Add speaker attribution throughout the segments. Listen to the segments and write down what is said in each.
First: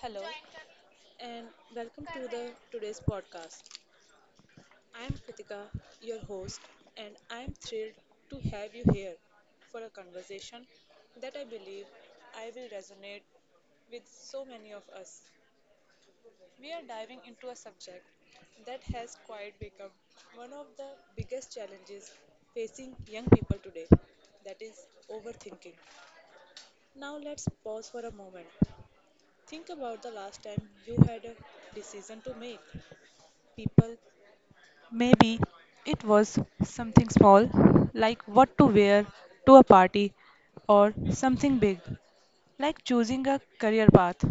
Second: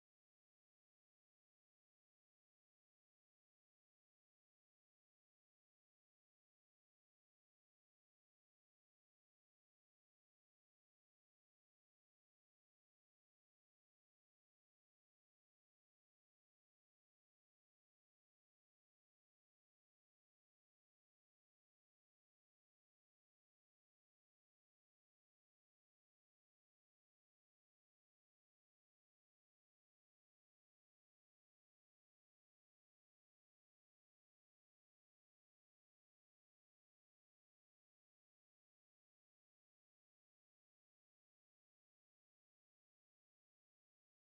Speaker 1: Hello and welcome to the today's podcast. I am Kritika, your host, and I am thrilled to have you here for a conversation that I believe I will resonate with so many of us. We are diving into a subject that has quite become one of the biggest challenges facing young people today, that is overthinking. Now let's pause for a moment. Think about the last time you had a decision to make. People, maybe it was something small, like what to wear to a party, or something big, like choosing a career path.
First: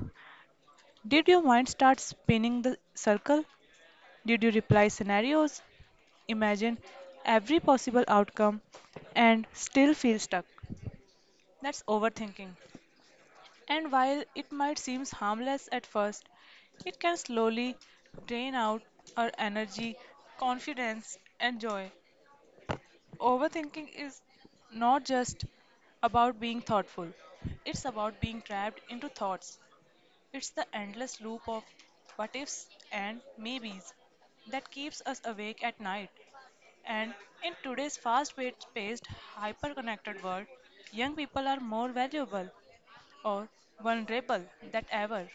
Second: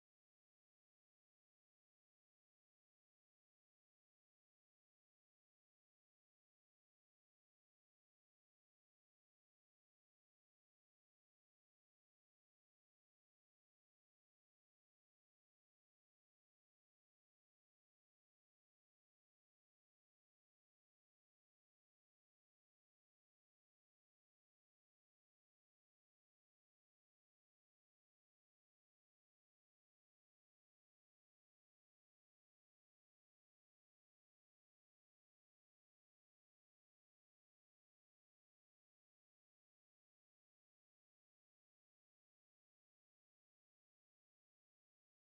Speaker 1: Did your mind start spinning the circle? Did you reply scenarios, imagine every possible outcome, and still feel stuck? That's overthinking. And while it might seem harmless at first, it can slowly drain out our energy, confidence, and joy. Overthinking is not just about being thoughtful, it's about being trapped into thoughts. It's the endless loop of what ifs and maybes that keeps us awake at night. And in today's fast paced, hyper connected world, young people are more valuable or vulnerable than ever.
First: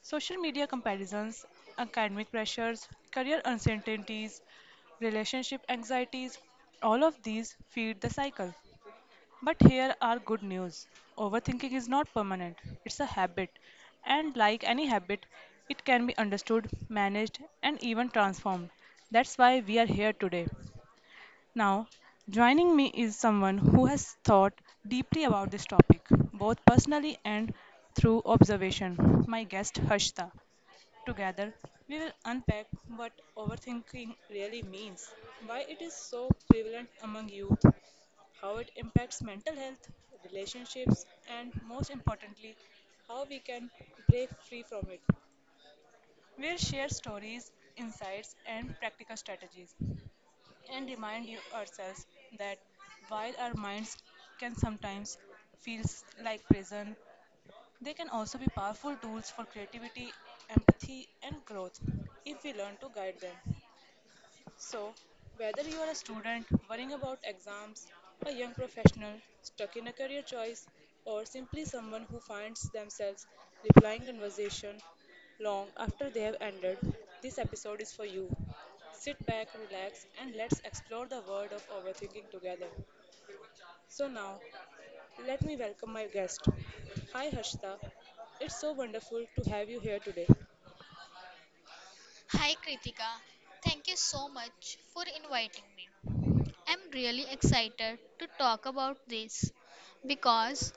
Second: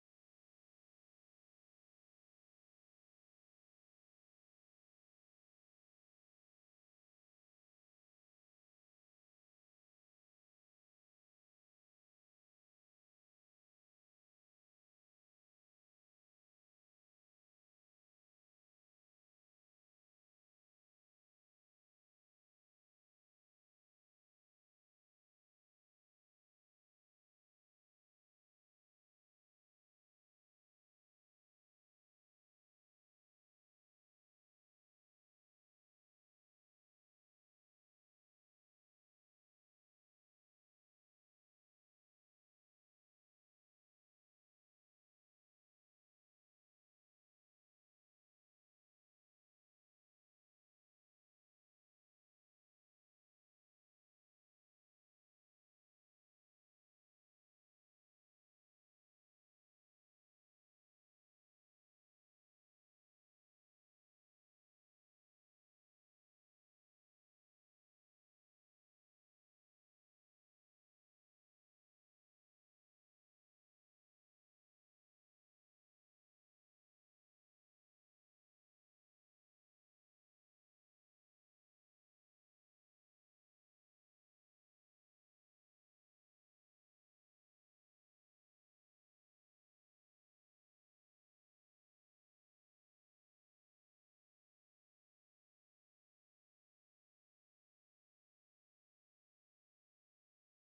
Speaker 1: Social media comparisons, academic pressures, career uncertainties, relationship anxieties, all of these feed the cycle. But here are good news: overthinking is not permanent, it's a habit. And like any habit, it can be understood, managed, and even transformed. That's why we are here today. Now, joining me is someone who has thought deeply about this topic, both personally and through observation, my guest Harshita. Together, we will unpack what overthinking really means, why it is so prevalent among youth, how it impacts mental health, relationships, and most importantly, how we can break free from it. We'll share stories, insights, and practical strategies and remind you ourselves that while our minds can sometimes feel like prison, they can also be powerful tools for creativity, empathy, and growth if we learn to guide them. So, whether you are a student worrying about exams, a young professional stuck in a career choice, or simply someone who finds themselves replying conversation long after they have ended, this episode is for you. Sit back, relax, and let's explore the world of overthinking together. So now, let me welcome my guest. Hi Harshita, it's so wonderful to have you here today. Hi Kritika, thank you so much for inviting. I'm really excited to talk about this because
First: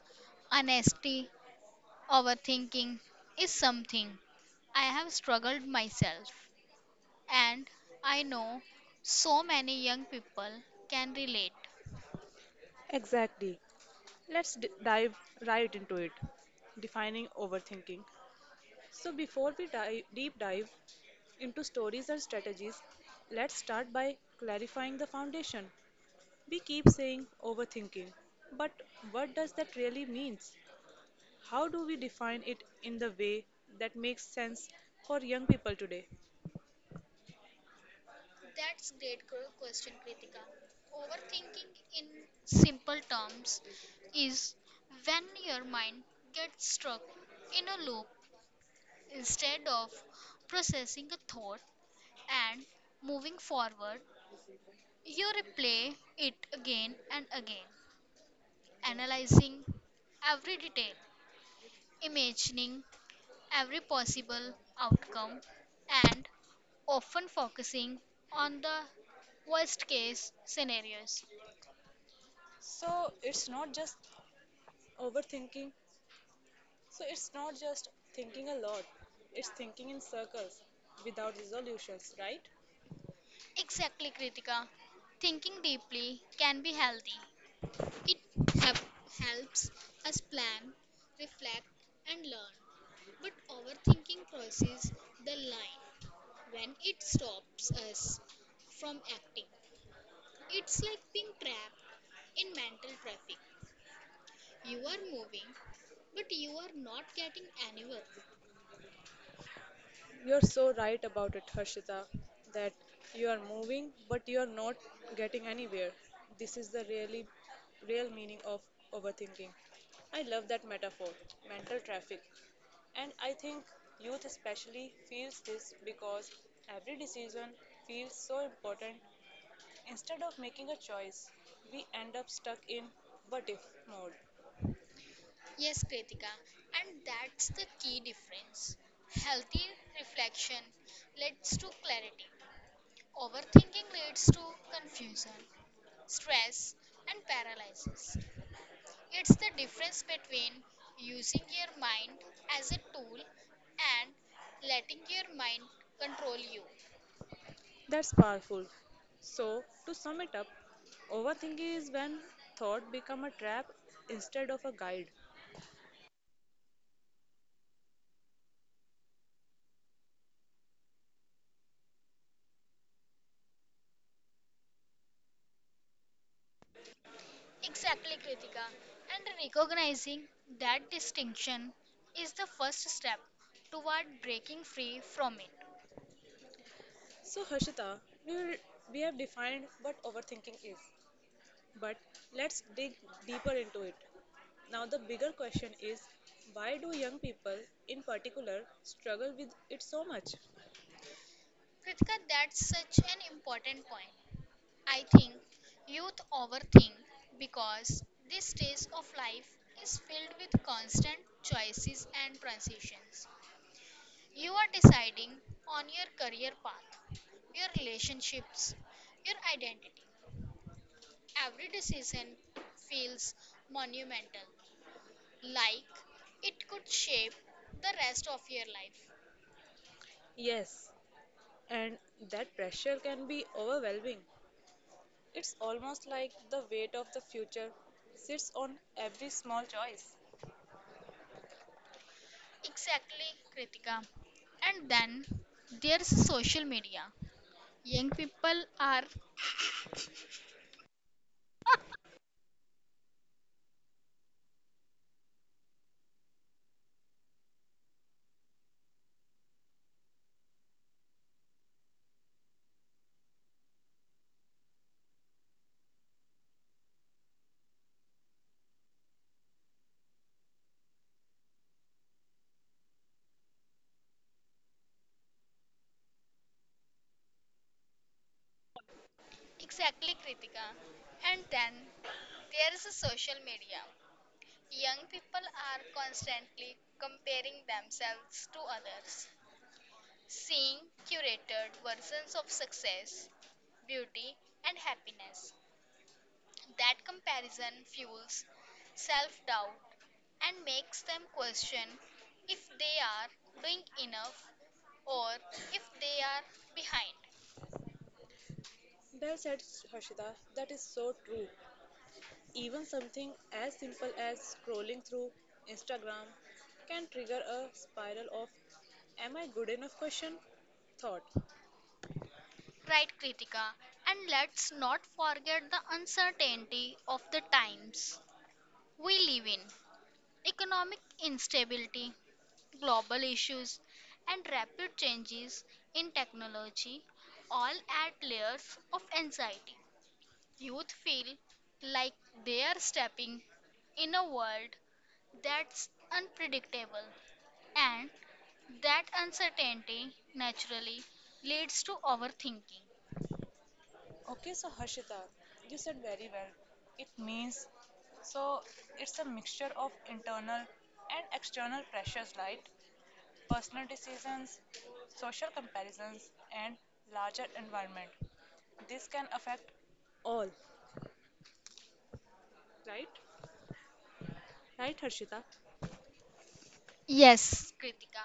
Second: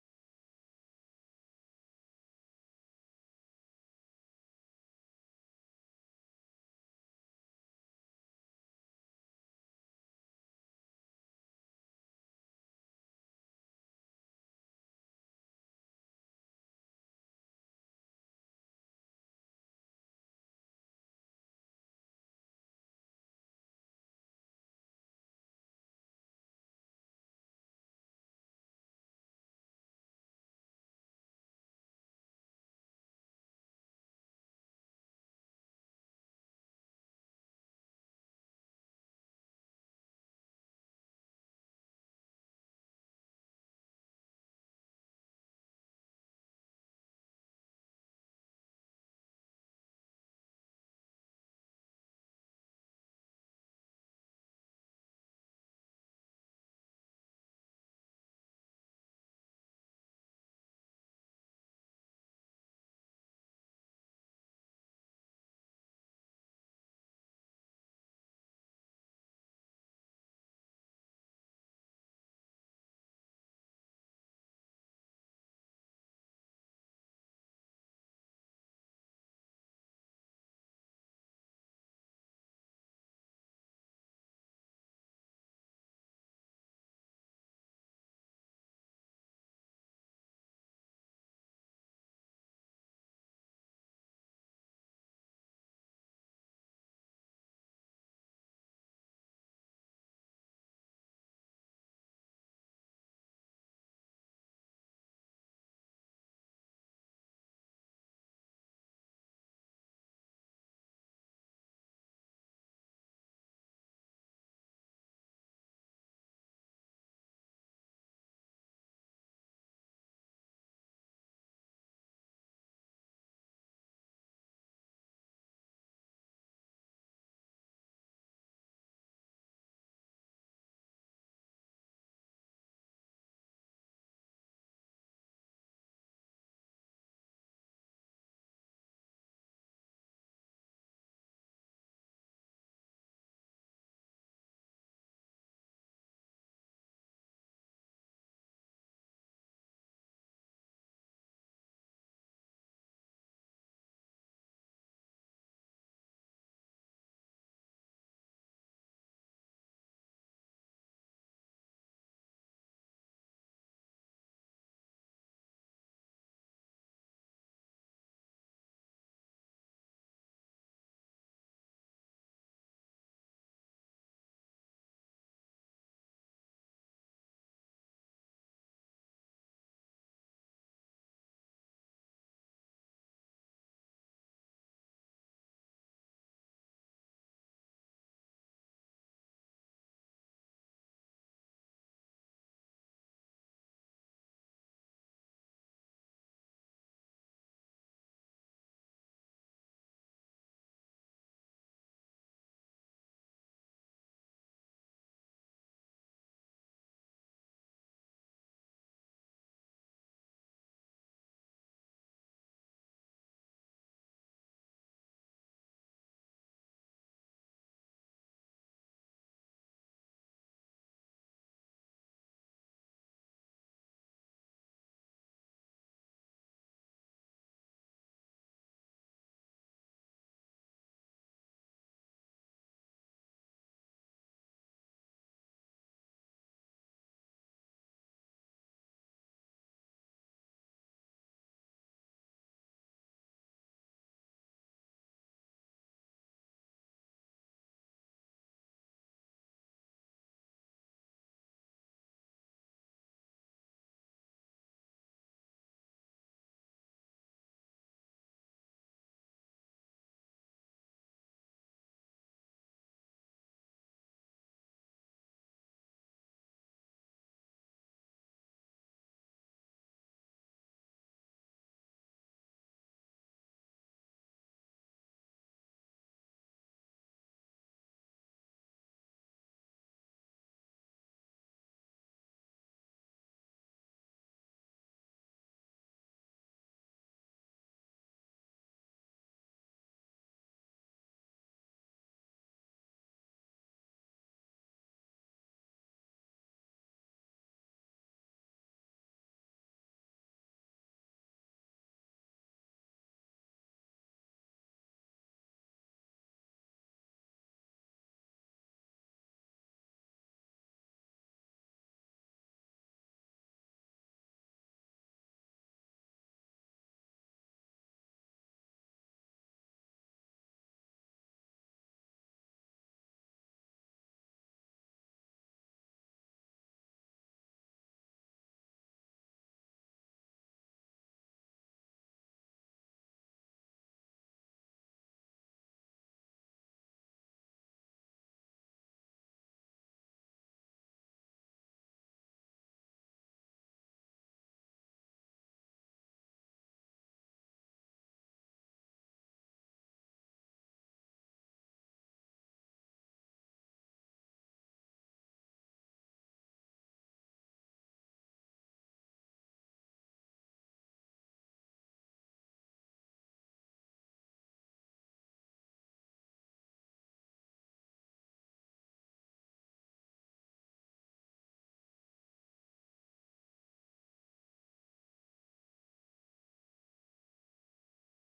Speaker 1: honesty, overthinking is something I have struggled myself and I know so many young people can relate. Exactly. Let's dive right into it. Defining overthinking. So, before we deep dive into stories and strategies, let's start by clarifying the foundation. We keep saying overthinking, but what does that really means? How do we define it in the way that makes sense for young people today? That's great question, Kritika. Overthinking in simple terms is when your mind gets stuck in a loop instead of processing a thought and moving forward, you replay it again and again, analyzing every detail, imagining every possible outcome, and often focusing on the worst case scenarios. So it's not just overthinking. So it's not just thinking a lot. It's thinking in circles without resolutions, right? Exactly, Kritika. Thinking deeply can be healthy. It hep- helps us plan, reflect, and learn. But overthinking crosses the line when it stops us from acting. It's like being trapped in mental traffic. You are moving, but you are not getting anywhere. You're so right about it, Harshita, that you are moving, but you are not getting anywhere. This is the really real meaning of overthinking. I love that metaphor, mental traffic. And I think youth especially feels this because every decision feels so important. Instead of making a choice, we end up stuck in what if mode. Yes, Kritika, and that's the key difference. Healthy reflection leads to clarity. Overthinking leads to confusion, stress, and paralysis. It's the difference between using your mind as a tool and letting your mind control you. That's powerful. So, to sum it up, overthinking is when thought become a trap instead of a guide. Exactly, Kritika. And recognizing that distinction is the first step toward breaking free from it. So, Harshita, we, will, we have defined what overthinking is, but let's dig deeper into it. Now, the bigger question is why do young people in particular struggle with it so much? Kritika, that's such an important point. I think youth overthink because this stage of life is filled with constant choices and transitions. You are deciding on your career path, your relationships, your identity. Every decision feels monumental, like it could shape the rest of your life. Yes, and that pressure can be overwhelming. It's almost like the weight of the future sits on every small choice. Exactly, Kritika. And then there's social media. Young people are exactly Kritika. And then there's social media. Young people are constantly comparing themselves to others, seeing curated versions of success, beauty, and happiness. That comparison fuels self doubt and makes them question if they are doing enough or if they are behind. Well said, Harshita. That is so true. Even something as simple as scrolling through Instagram can trigger a spiral of am I good enough question thought. Right, Kritika, and let's not forget the uncertainty of the times we live in. Economic instability, global issues, and rapid changes in technology all add layers of anxiety. Youth feel like they are stepping in a world that's unpredictable, and that uncertainty naturally leads to overthinking. Okay, so Harshita, you said very well. It means so it's a mixture of internal and external pressures like personal decisions, social comparisons, and larger environment. This can affect all, right? Right, Harshita? Yes, Kritika.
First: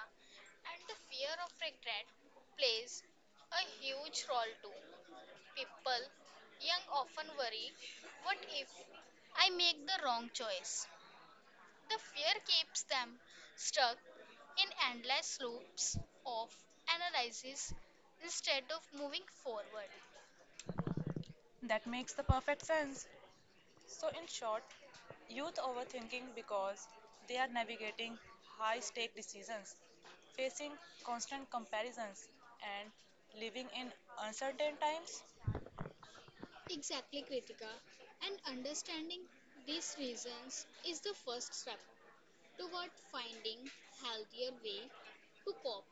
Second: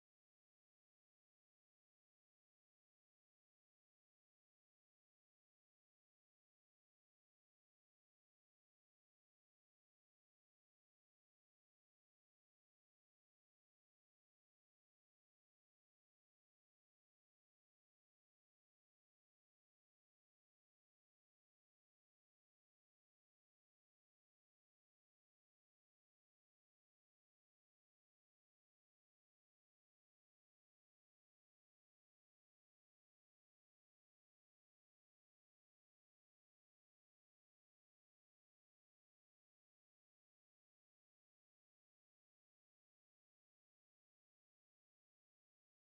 Speaker 1: And the fear of regret plays a huge role too. People young often worry, what if I make the wrong choice? The fear keeps them stuck in endless loops of analysis instead of moving forward. That makes the perfect sense. So, in short, youth overthinking because they are navigating high stake decisions, facing constant comparisons, and living in uncertain times. Exactly, Kritika. And understanding these reasons is the first step toward finding healthier way to cope.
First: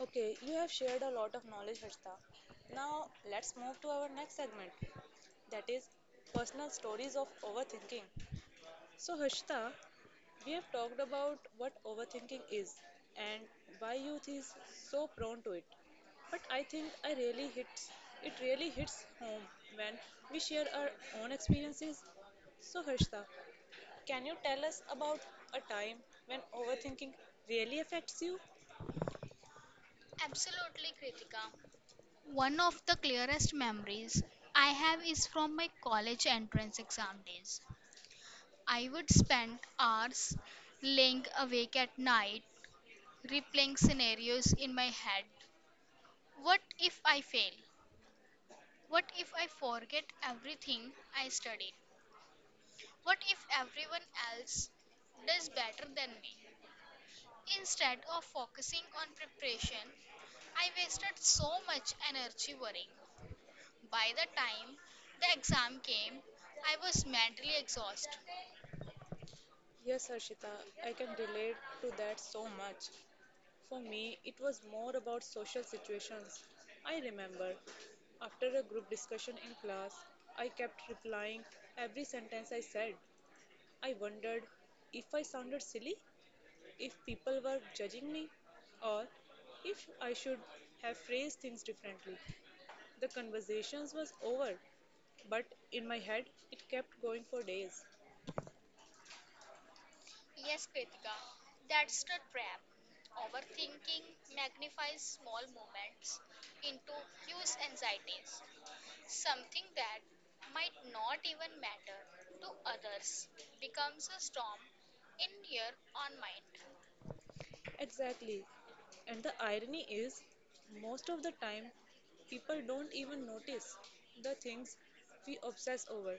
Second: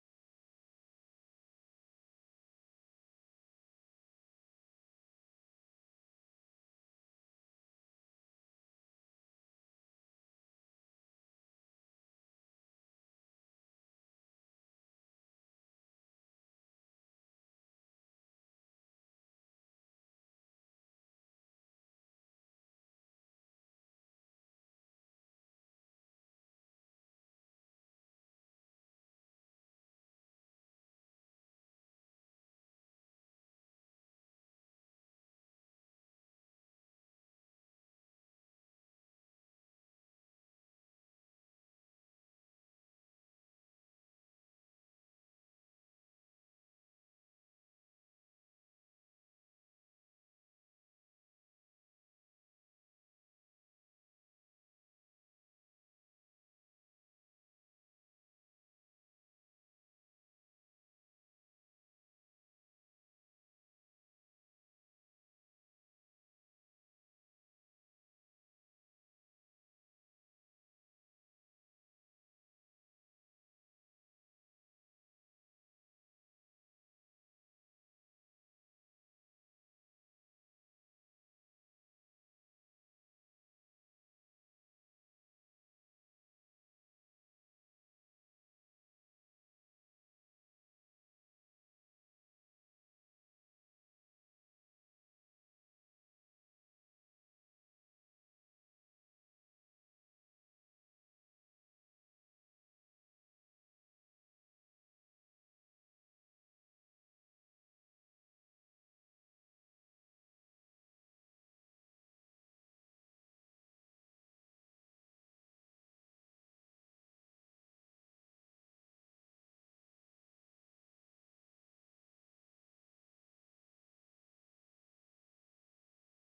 Speaker 1: Okay, you have shared a lot of knowledge, Harshita. Now let's move to our next segment, that is personal stories of overthinking. So, Harshita, we have talked about what overthinking is and why youth is so prone to it. But I think I really hits it really hits home when we share our own experiences. So, Harshita, can you tell us about a time when overthinking really affects you? Absolutely, Kritika. One of the clearest memories I have is from my college entrance exam days. I would spend hours laying awake at night, replaying scenarios in my head. What if I fail? What if I forget everything I studied? What if everyone else does better than me? Instead of focusing on preparation, I wasted so much energy worrying. By the time the exam came, I was mentally exhausted. Yes, Harshita, I can relate to that so much. For me, it was more about social situations. I remember after a group discussion in class, I kept replying every sentence I said. I wondered if I sounded silly, if people were judging me, or if I should have phrased things differently. The conversations was over, but in my head it kept going for days. Yes, Kritika, that's the trap. Overthinking magnifies small moments into huge anxieties, something that might not even matter to others becomes a storm in your own mind. Exactly. And the irony is, most of the time, people don't even notice the things we obsess over.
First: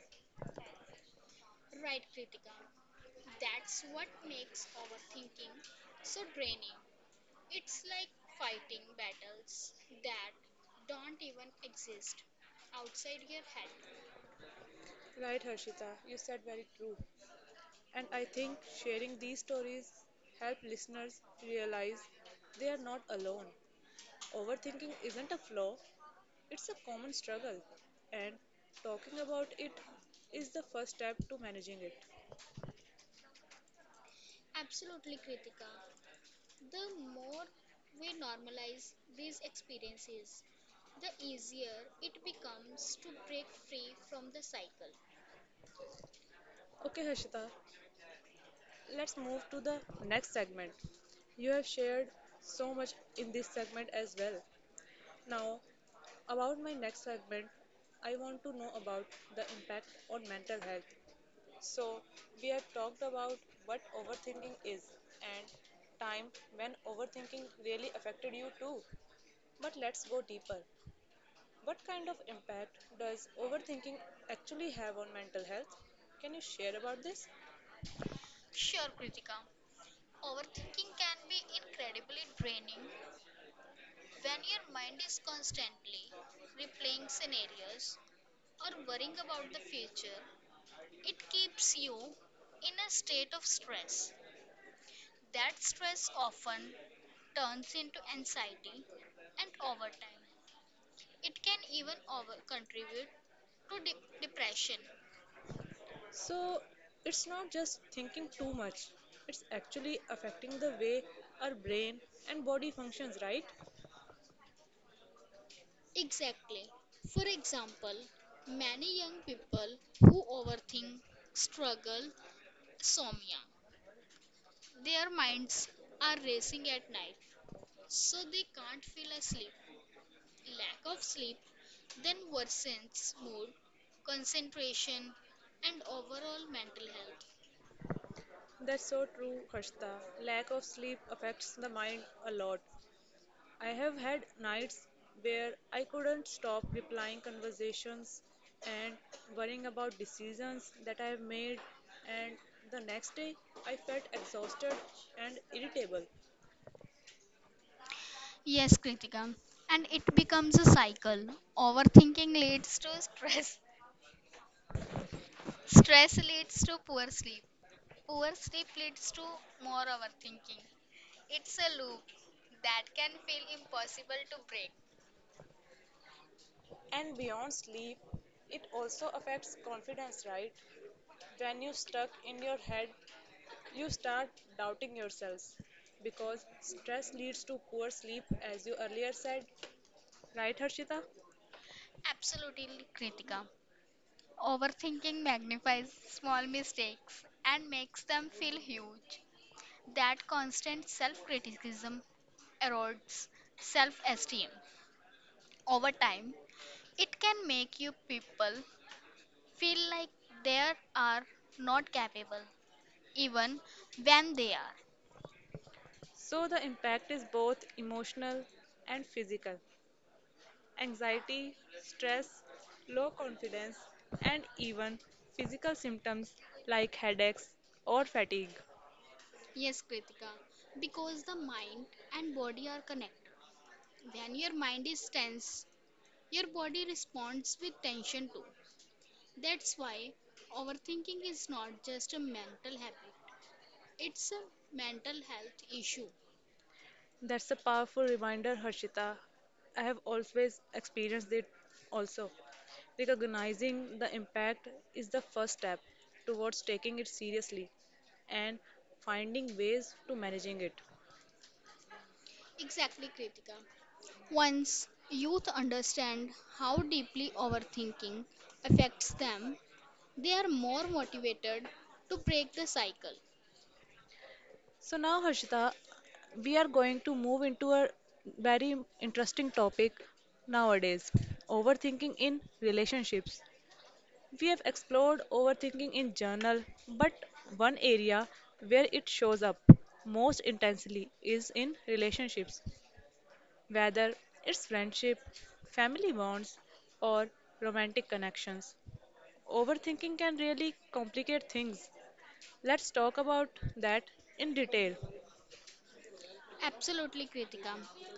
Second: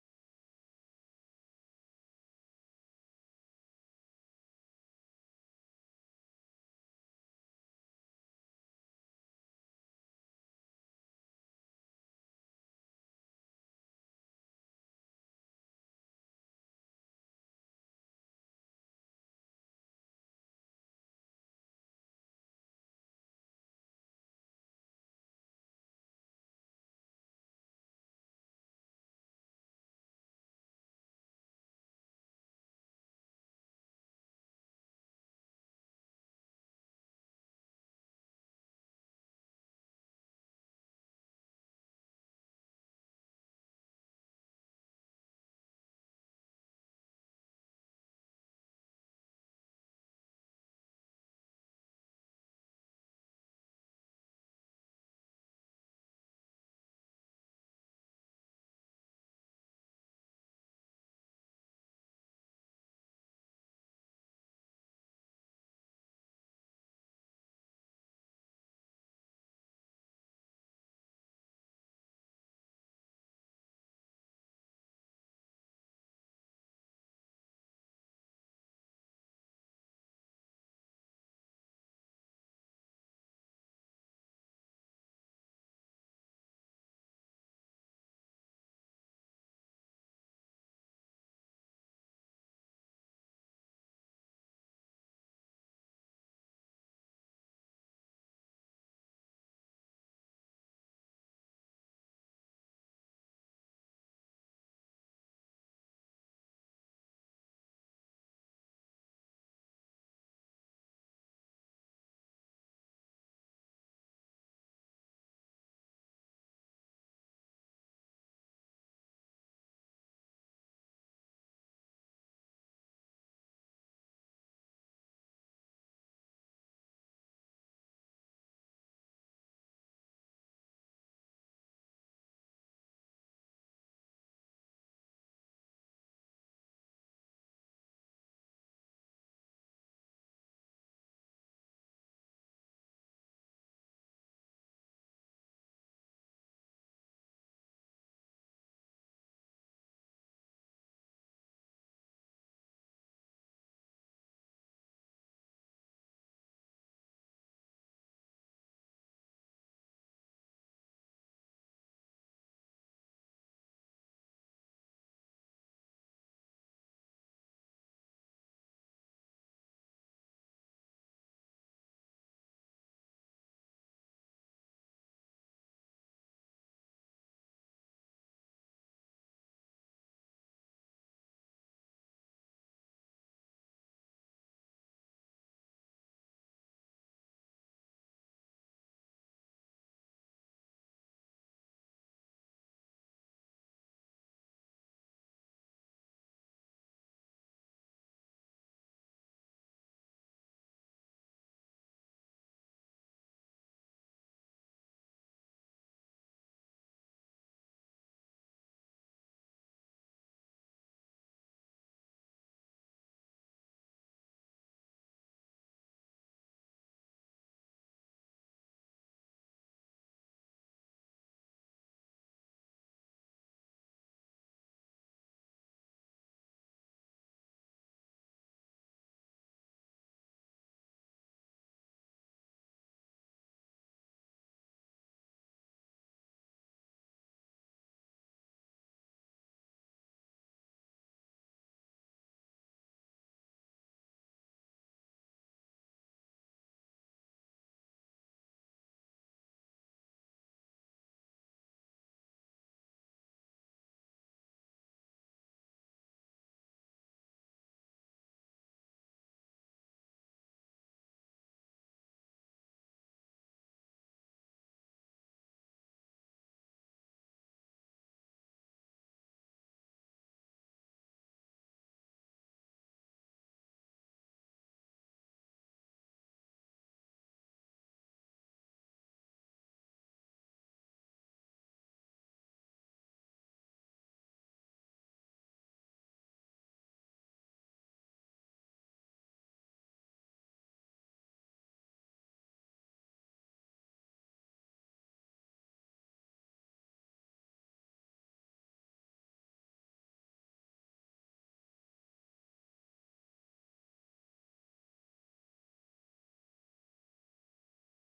Speaker 1: Right, Kritika. That's what makes our thinking so draining. It's like fighting battles that don't even exist outside your head. Right, Harshita, you said very true. And I think sharing these stories help listeners realize they are not alone. Overthinking isn't a flaw, it's a common struggle, and talking about it is the first step to managing it. Absolutely, Kritika. The more we normalize these experiences, the easier it becomes to break free from the cycle. Okay, Harshita, let's move to the next segment. You have shared so much in this segment as well. Now, about my next segment, I want to know about the impact on mental health. So, we have talked about what overthinking is and time when overthinking really affected you too. But let's go deeper. What kind of impact does overthinking actually have on mental health? Can you share about this? Sure, Kritika. Overthinking can be incredibly draining. When your mind is constantly replaying scenarios or worrying about the future, it keeps you in a state of stress. That stress often turns into anxiety and over time. It can even over contribute to depression. So it's not just thinking too much, it's actually affecting the way our brain and body functions, right? Exactly. For example, many young people who overthink struggle insomnia. Their minds are racing at night, so they can't feel asleep. Lack of sleep then worsens mood, concentration, and overall mental health. That's so true, Harshita. Lack of sleep affects the mind a lot. I have had nights where I couldn't stop replying conversations and worrying about decisions that I have made, and the next day I felt exhausted and irritable. Yes, Kritika. And it becomes a cycle. Overthinking leads to stress. Stress leads to poor sleep. Poor sleep leads to more overthinking. It's a loop that can feel impossible to break. And beyond sleep, it also affects confidence, right? When you're stuck in your head, you start doubting yourselves because stress leads to poor sleep, as you earlier said, right, Harshita? Absolutely, Kritika. Overthinking magnifies small mistakes and makes them feel huge. That constant self criticism erodes self esteem. Over time, it can make you people feel like they are not capable, even when they are. So the impact is both emotional and physical. Anxiety, stress, low confidence, and even physical symptoms like headaches or fatigue. Yes, Kritika, because the mind and body are connected. When your mind is tense, your body responds with tension too. That's why overthinking is not just a mental habit, it's a mental health issue. That's a powerful reminder, Harshita. I have always experienced it also. Recognizing the impact is the first step towards taking it seriously and finding ways to managing it. Exactly, Kritika. Once youth understand how deeply overthinking affects them, they are more motivated to break the cycle. So now, Harshita, we are going to move into a very interesting topic nowadays overthinking in relationships. We have explored overthinking in journal, but one area where it shows up most intensely is in relationships, whether it's friendship, family bonds, or romantic connections. Overthinking can really complicate things. Let's talk about that in detail. Absolutely, Kritika.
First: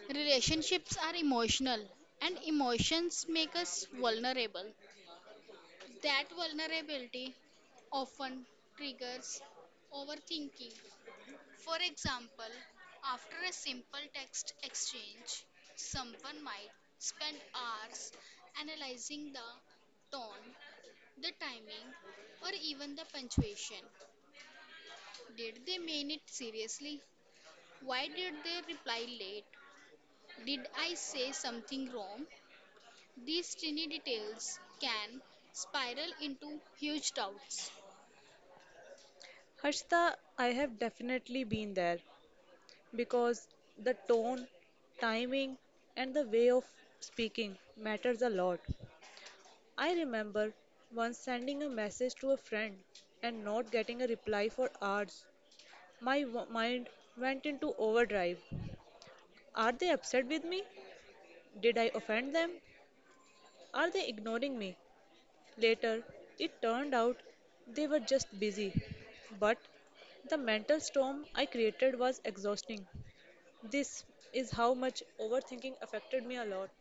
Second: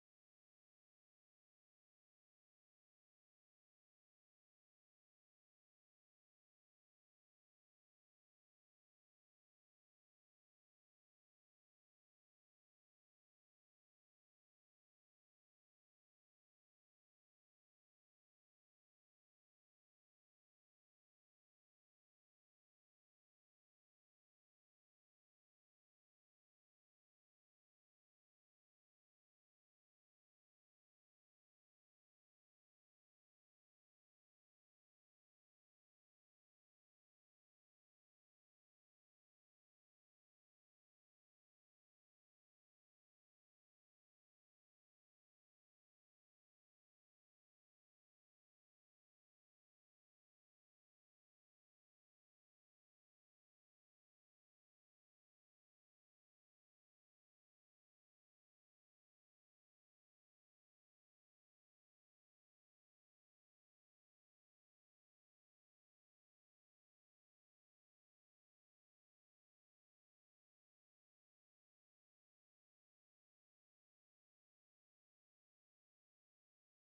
Speaker 1: Relationships are emotional, and emotions make us vulnerable. That vulnerability often triggers overthinking. For example, after a simple text exchange, someone might spend hours analyzing the tone, the timing, or even the punctuation. Did they mean it seriously? Why did they reply late? Did I say something wrong? These tiny details can spiral into huge doubts. Harshita, I have definitely been there because the tone, timing, and the way of speaking matters a lot. I remember once sending a message to a friend and not getting a reply for hours. My mind went into overdrive. Are they upset with me? Did I offend them? Are they ignoring me? Later, it turned out they were just busy. But the mental storm I created was exhausting. This is how much overthinking affected me a lot.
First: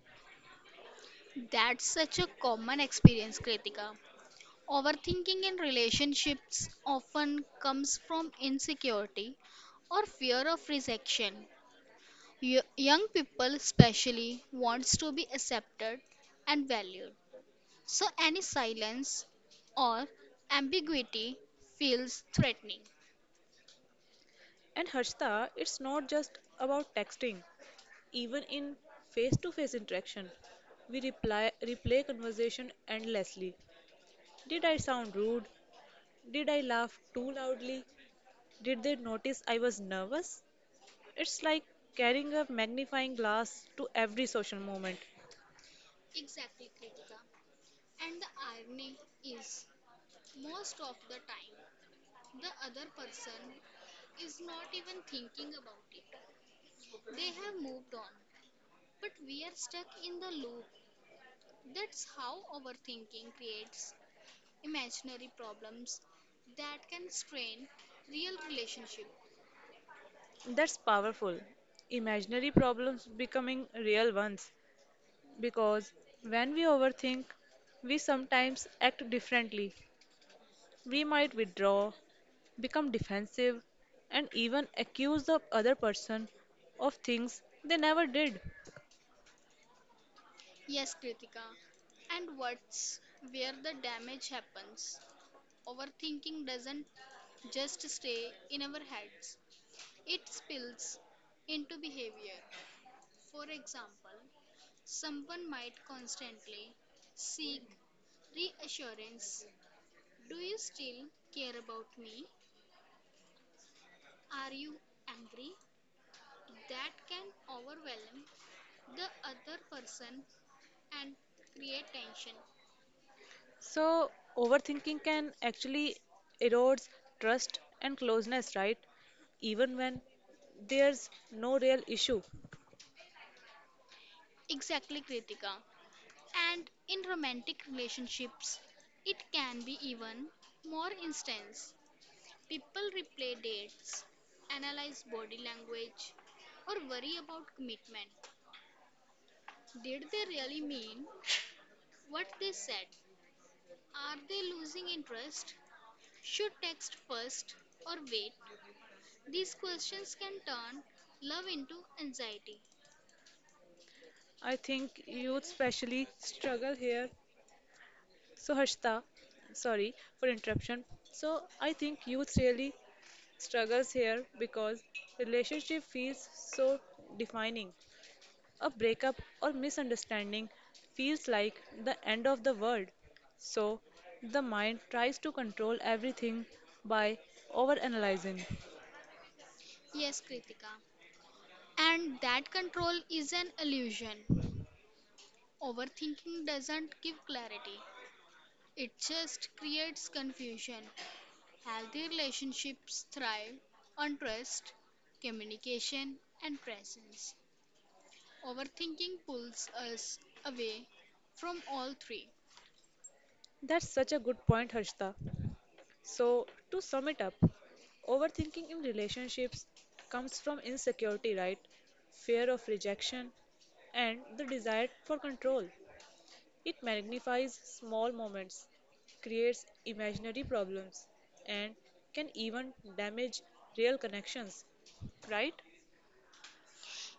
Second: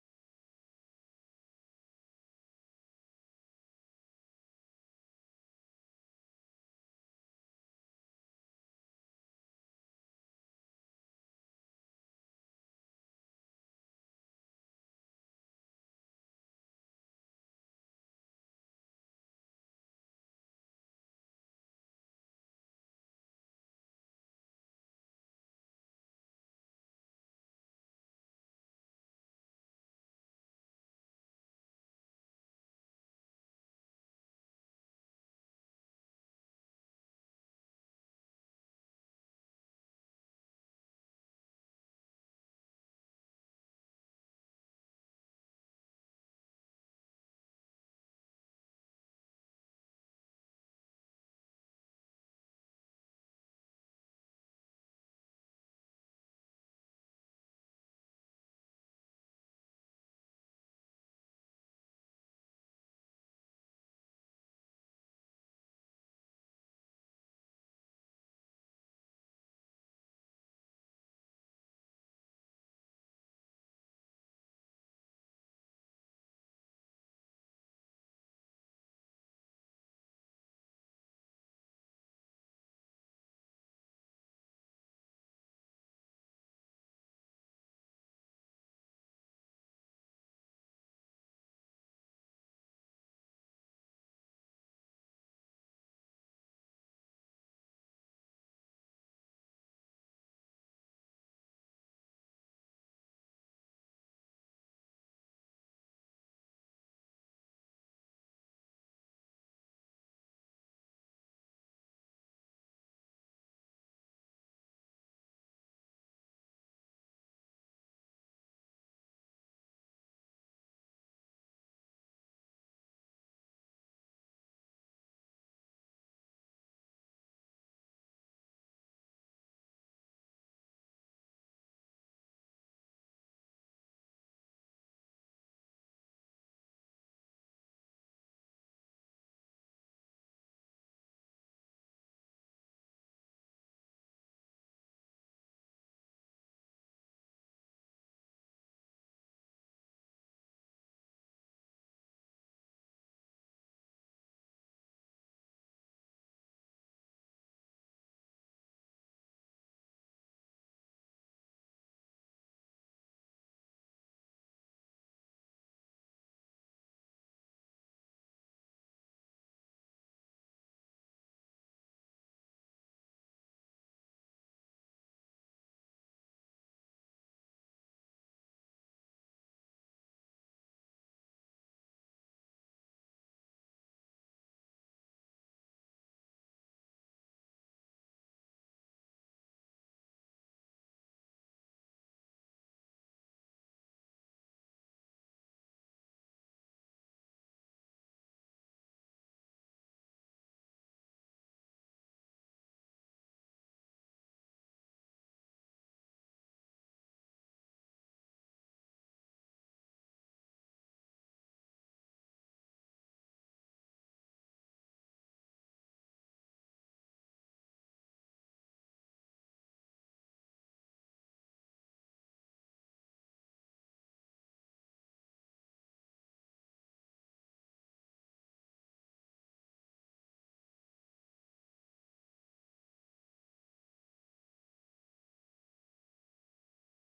Speaker 1: That's such a common experience, Kritika. Overthinking in relationships often comes from insecurity or fear of rejection. Young people especially wants to be accepted and valued. So any silence or ambiguity feels threatening. And Harshita, it's not just about texting. Even in face-to-face interaction, we reply, replay conversation endlessly. Did I sound rude? Did I laugh too loudly? Did they notice I was nervous? It's like carrying a magnifying glass to every social moment. Exactly, Kritika. And the irony is, most of the time, the other person is not even thinking about it. They have moved on, but we are stuck in the loop. That's how overthinking creates imaginary problems that can strain real relationships. That's powerful. Imaginary problems becoming real ones because when we overthink, we sometimes act differently. We might withdraw, become defensive, and even accuse the other person of things they never did. Yes, Kritika. And what's where the damage happens? Overthinking doesn't just stay in our heads, it spills into behavior. For example, someone might constantly seek reassurance. Do you still care about me? Are you angry? That can overwhelm the other person and create tension. So, overthinking can actually erodes trust and closeness, right? Even when there's no real issue. Exactly, Kritika. And in romantic relationships, it can be even more intense. People replay dates, analyze body language, or worry about commitment. Did they really mean what they said? Are they losing interest? Should text first or wait? These questions can turn love into anxiety. I think youth especially struggle here. So Harshita, sorry for interruption. So I think youth really struggles here because relationship feels so defining. A breakup or misunderstanding feels like the end of the world. So, the mind tries to control everything by overanalyzing. Yes, Kritika. And that control is an illusion. Overthinking doesn't give clarity, it just creates confusion. Healthy relationships thrive on trust, communication, and presence. Overthinking pulls us away from all three. That's such a good point, Harshita. So, to sum it up, overthinking in relationships comes from insecurity, right? Fear of rejection and the desire for control. It magnifies small moments, creates imaginary problems, and can even damage real connections, right?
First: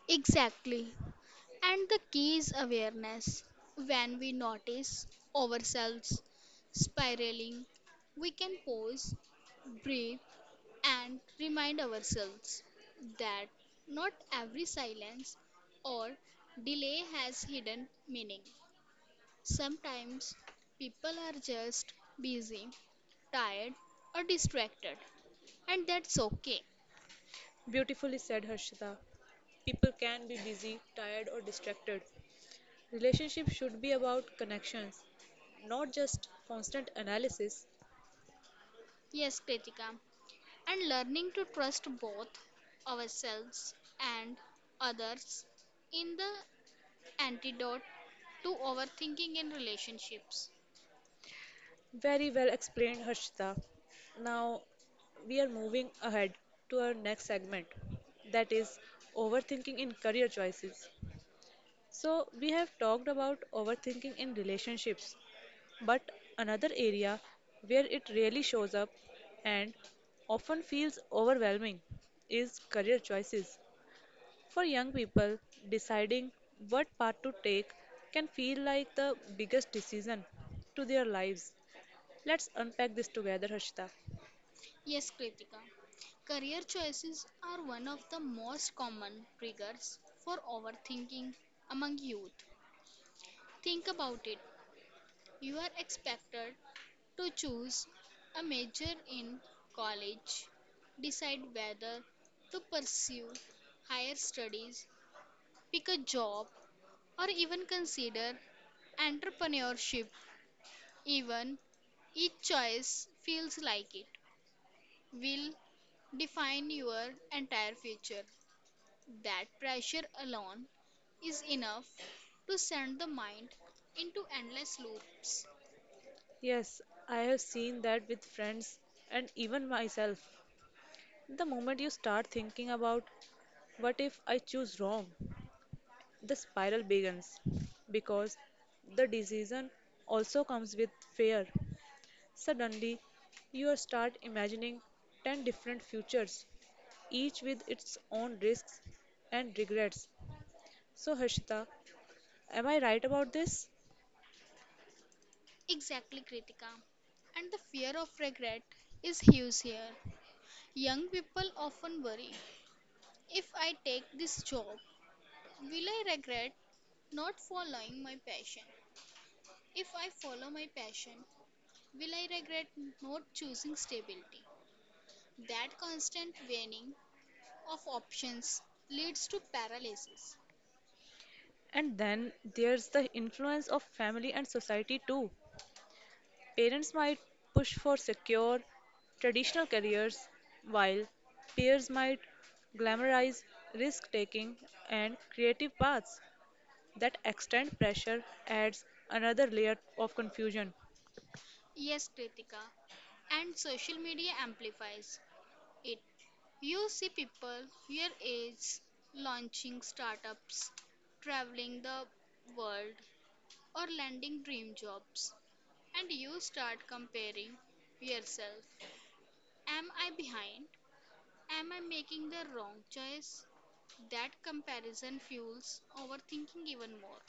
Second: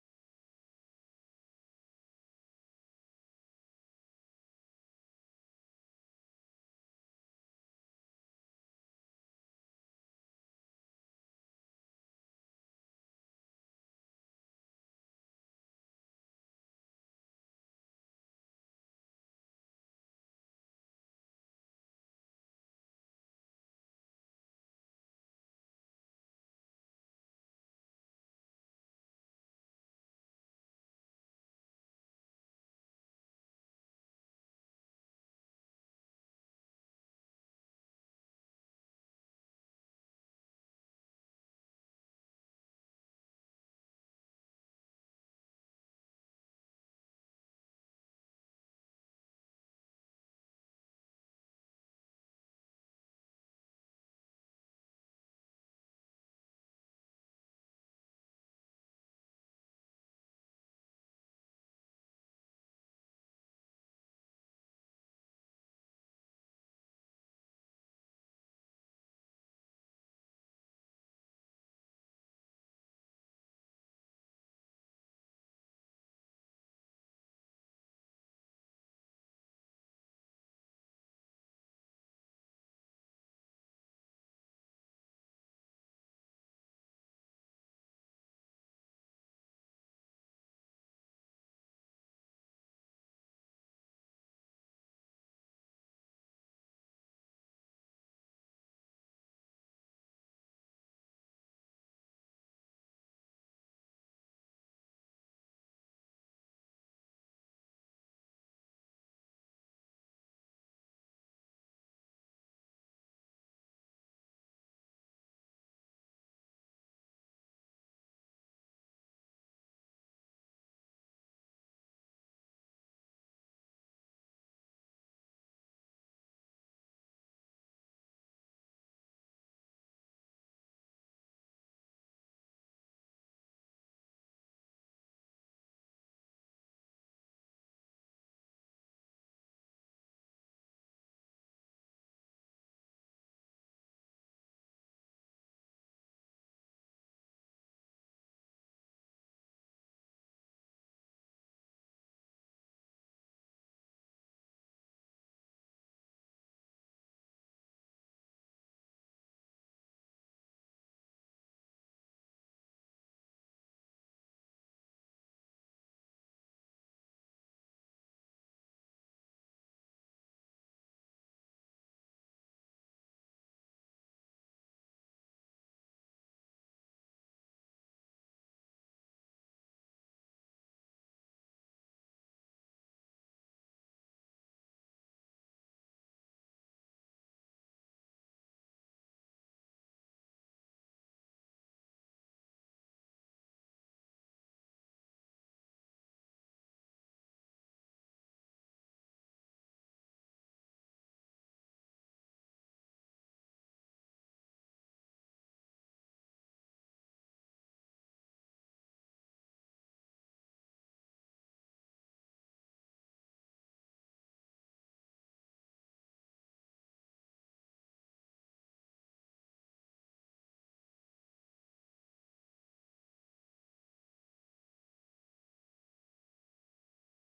Speaker 1: Exactly. And the key is awareness. When we notice ourselves spiraling, we can pause, breathe, and remind ourselves that not every silence or delay has hidden meaning. Sometimes people are just busy, tired, or distracted, and that's okay. Beautifully said, Harshita. People can be busy, tired, or distracted. Relationships should be about connections, not just constant analysis. Yes, Kritika. And learning to trust both ourselves and others in the antidote to overthinking in relationships. Very well explained, Harshita. Now we are moving ahead to our next segment that is overthinking in career choices. So, we have talked about overthinking in relationships, but another area where it really shows up and often feels overwhelming is career choices. For young people, deciding what path to take can feel like the biggest decision to their lives. Let's unpack this together, Harshita. Yes, Kritika. Career choices are one of the most common triggers for overthinking among youth. Think about it. You are expected to choose a major in college, decide whether to pursue higher studies, pick a job, or even consider entrepreneurship. Even each choice feels like it will define your entire future. That pressure alone is enough to send the mind into endless loops. Yes, I have seen that with friends and even myself. The moment you start thinking about what if I choose wrong, the spiral begins because the decision also comes with fear. Suddenly, you start imagining 10 different futures, each with its own risks and regrets. So, Harshita, am I right about this? Exactly, Kritika. And the fear of regret is huge here. Young people often worry if I take this job, will I regret not following my passion? If I follow my passion, will I regret not choosing stability? That constant weighing of options leads to paralysis. And then there's the influence of family and society too. Parents might push for secure, traditional careers, while peers might glamorize risk taking and creative paths. That extent pressure adds another layer of confusion. Yes, Kritika. And social media amplifies it. You see people your age launching startups, traveling the world, or landing dream jobs. And you start comparing yourself. Am I behind? Am I making the wrong choice? That comparison fuels overthinking even more.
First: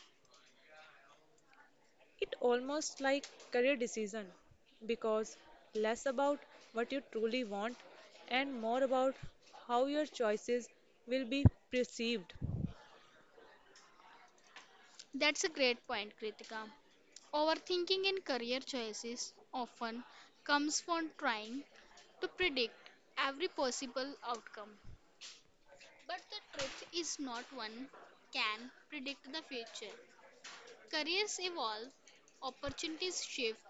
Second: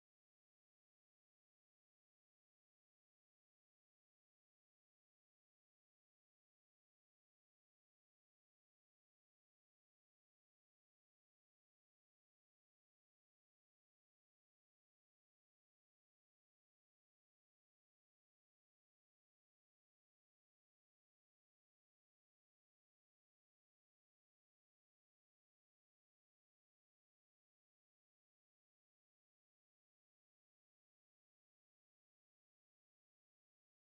Speaker 1: It almost like career decision because less about what you truly want and more about how your choices will be perceived. That's a great point, Kritika. Overthinking in career choices often comes from trying to predict every possible outcome. But the truth is not one can predict the future. Careers evolve, opportunities shift,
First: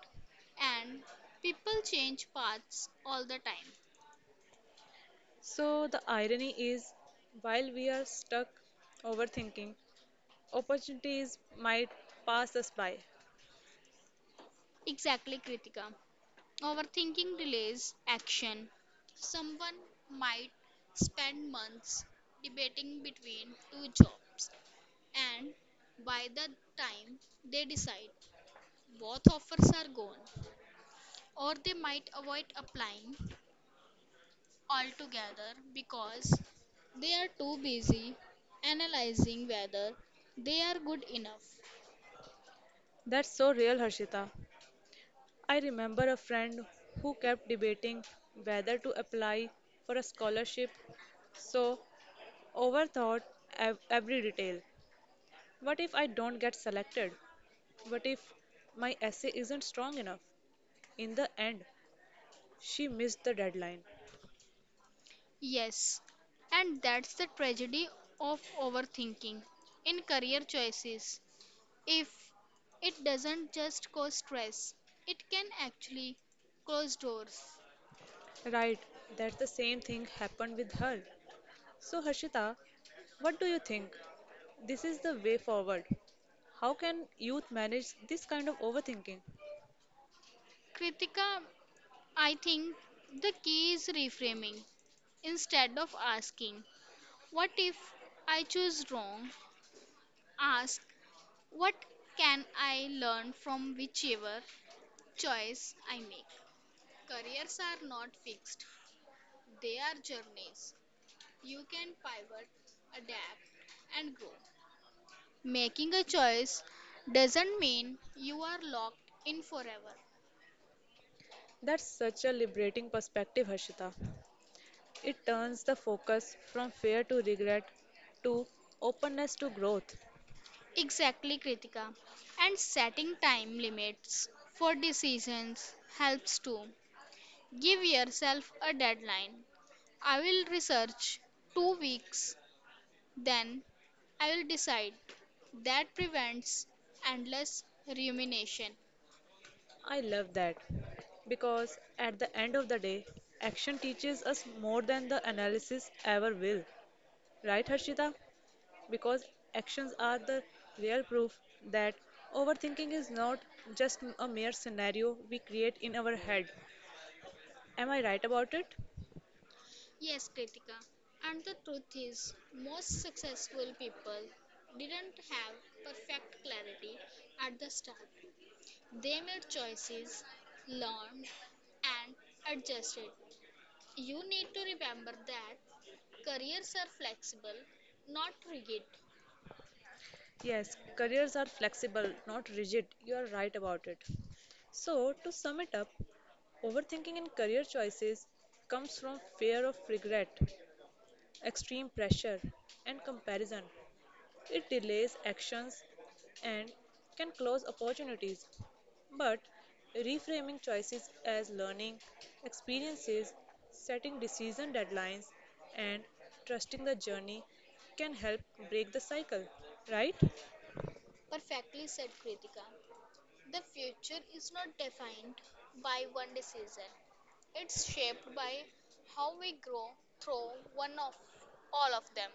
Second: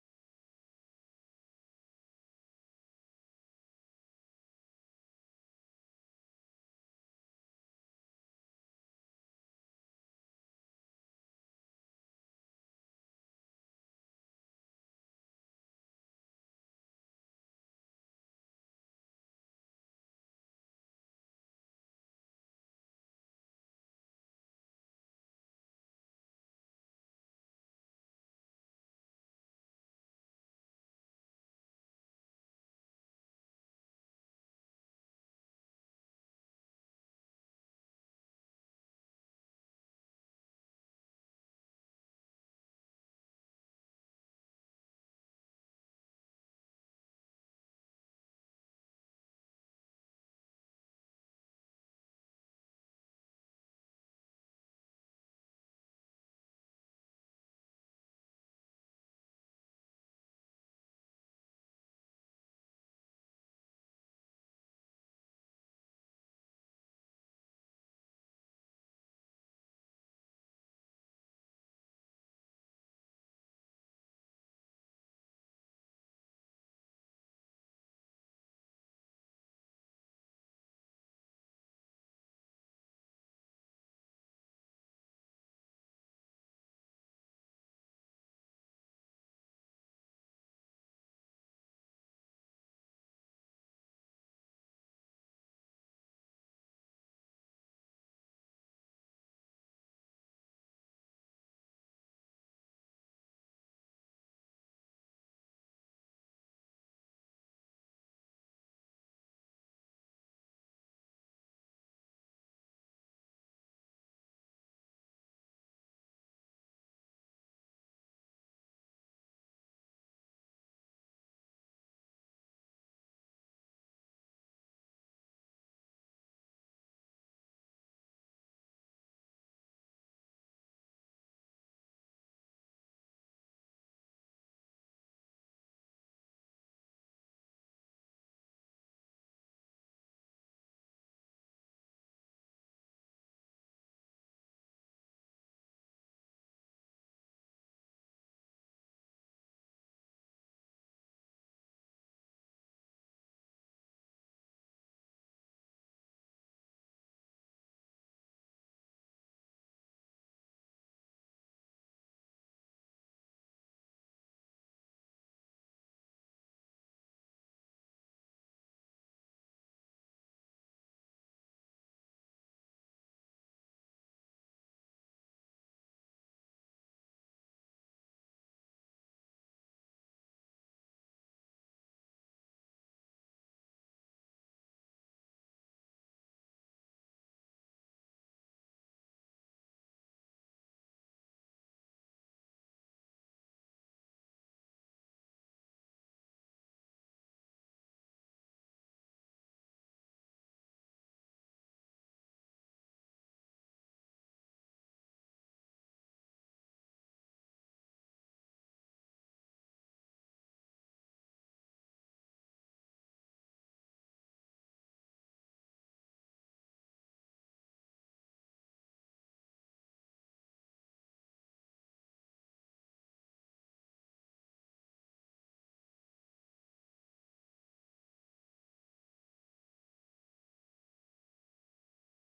Speaker 1: and people change paths all the time. So the irony is, while we are stuck overthinking, opportunities might pass us by. Exactly, Kritika. Overthinking delays action. Someone might spend months debating between two jobs, and by the time they decide, both offers are gone. Or they might avoid applying altogether because they are too busy analyzing whether they are good enough. That's so real, Harshita. I remember a friend who kept debating whether to apply for a scholarship, so overthought every detail. What if I don't get selected? What if my essay isn't strong enough? In the end, she missed the deadline. Yes, and that's the tragedy of overthinking in career choices. If it doesn't just cause stress, it can actually close doors. Right, that the same thing happened with her. So, Harshita, what do you think? This is the way forward. How can youth manage this kind of overthinking? Kritika, I think the key is reframing. Instead of asking, what if I choose wrong? Ask, what can I learn from whichever choice I make? Careers are not fixed, they are journeys. You can pivot, adapt, and grow. Making a choice doesn't mean you are locked in forever. That's such a liberating perspective, Harshita. It turns the focus from fear to regret to openness to growth. Exactly, Kritika. And setting time limits for decisions helps too. Give yourself a deadline. I will research 2 weeks then I will decide. That prevents endless rumination. I love that because at the end of the day, action teaches us more than the analysis ever will. Right, Harshita? Because actions are the real proof that overthinking is not just a mere scenario we create in our head. Am I right about it? Yes, Kritika. And the truth is, most successful people didn't have perfect clarity at the start. They made choices, learned, and adjusted. You need to remember that careers are flexible, not rigid. Yes, careers are flexible, not rigid. You are right about it. So, to sum it up, overthinking in career choices comes from fear of regret, extreme pressure, and comparison. It delays actions and can close opportunities. But reframing choices as learning experiences, setting decision deadlines, and trusting the journey can help break the cycle, right? Perfectly said, Kritika. The future is not defined by one decision, it's shaped by how we grow through one of all of them.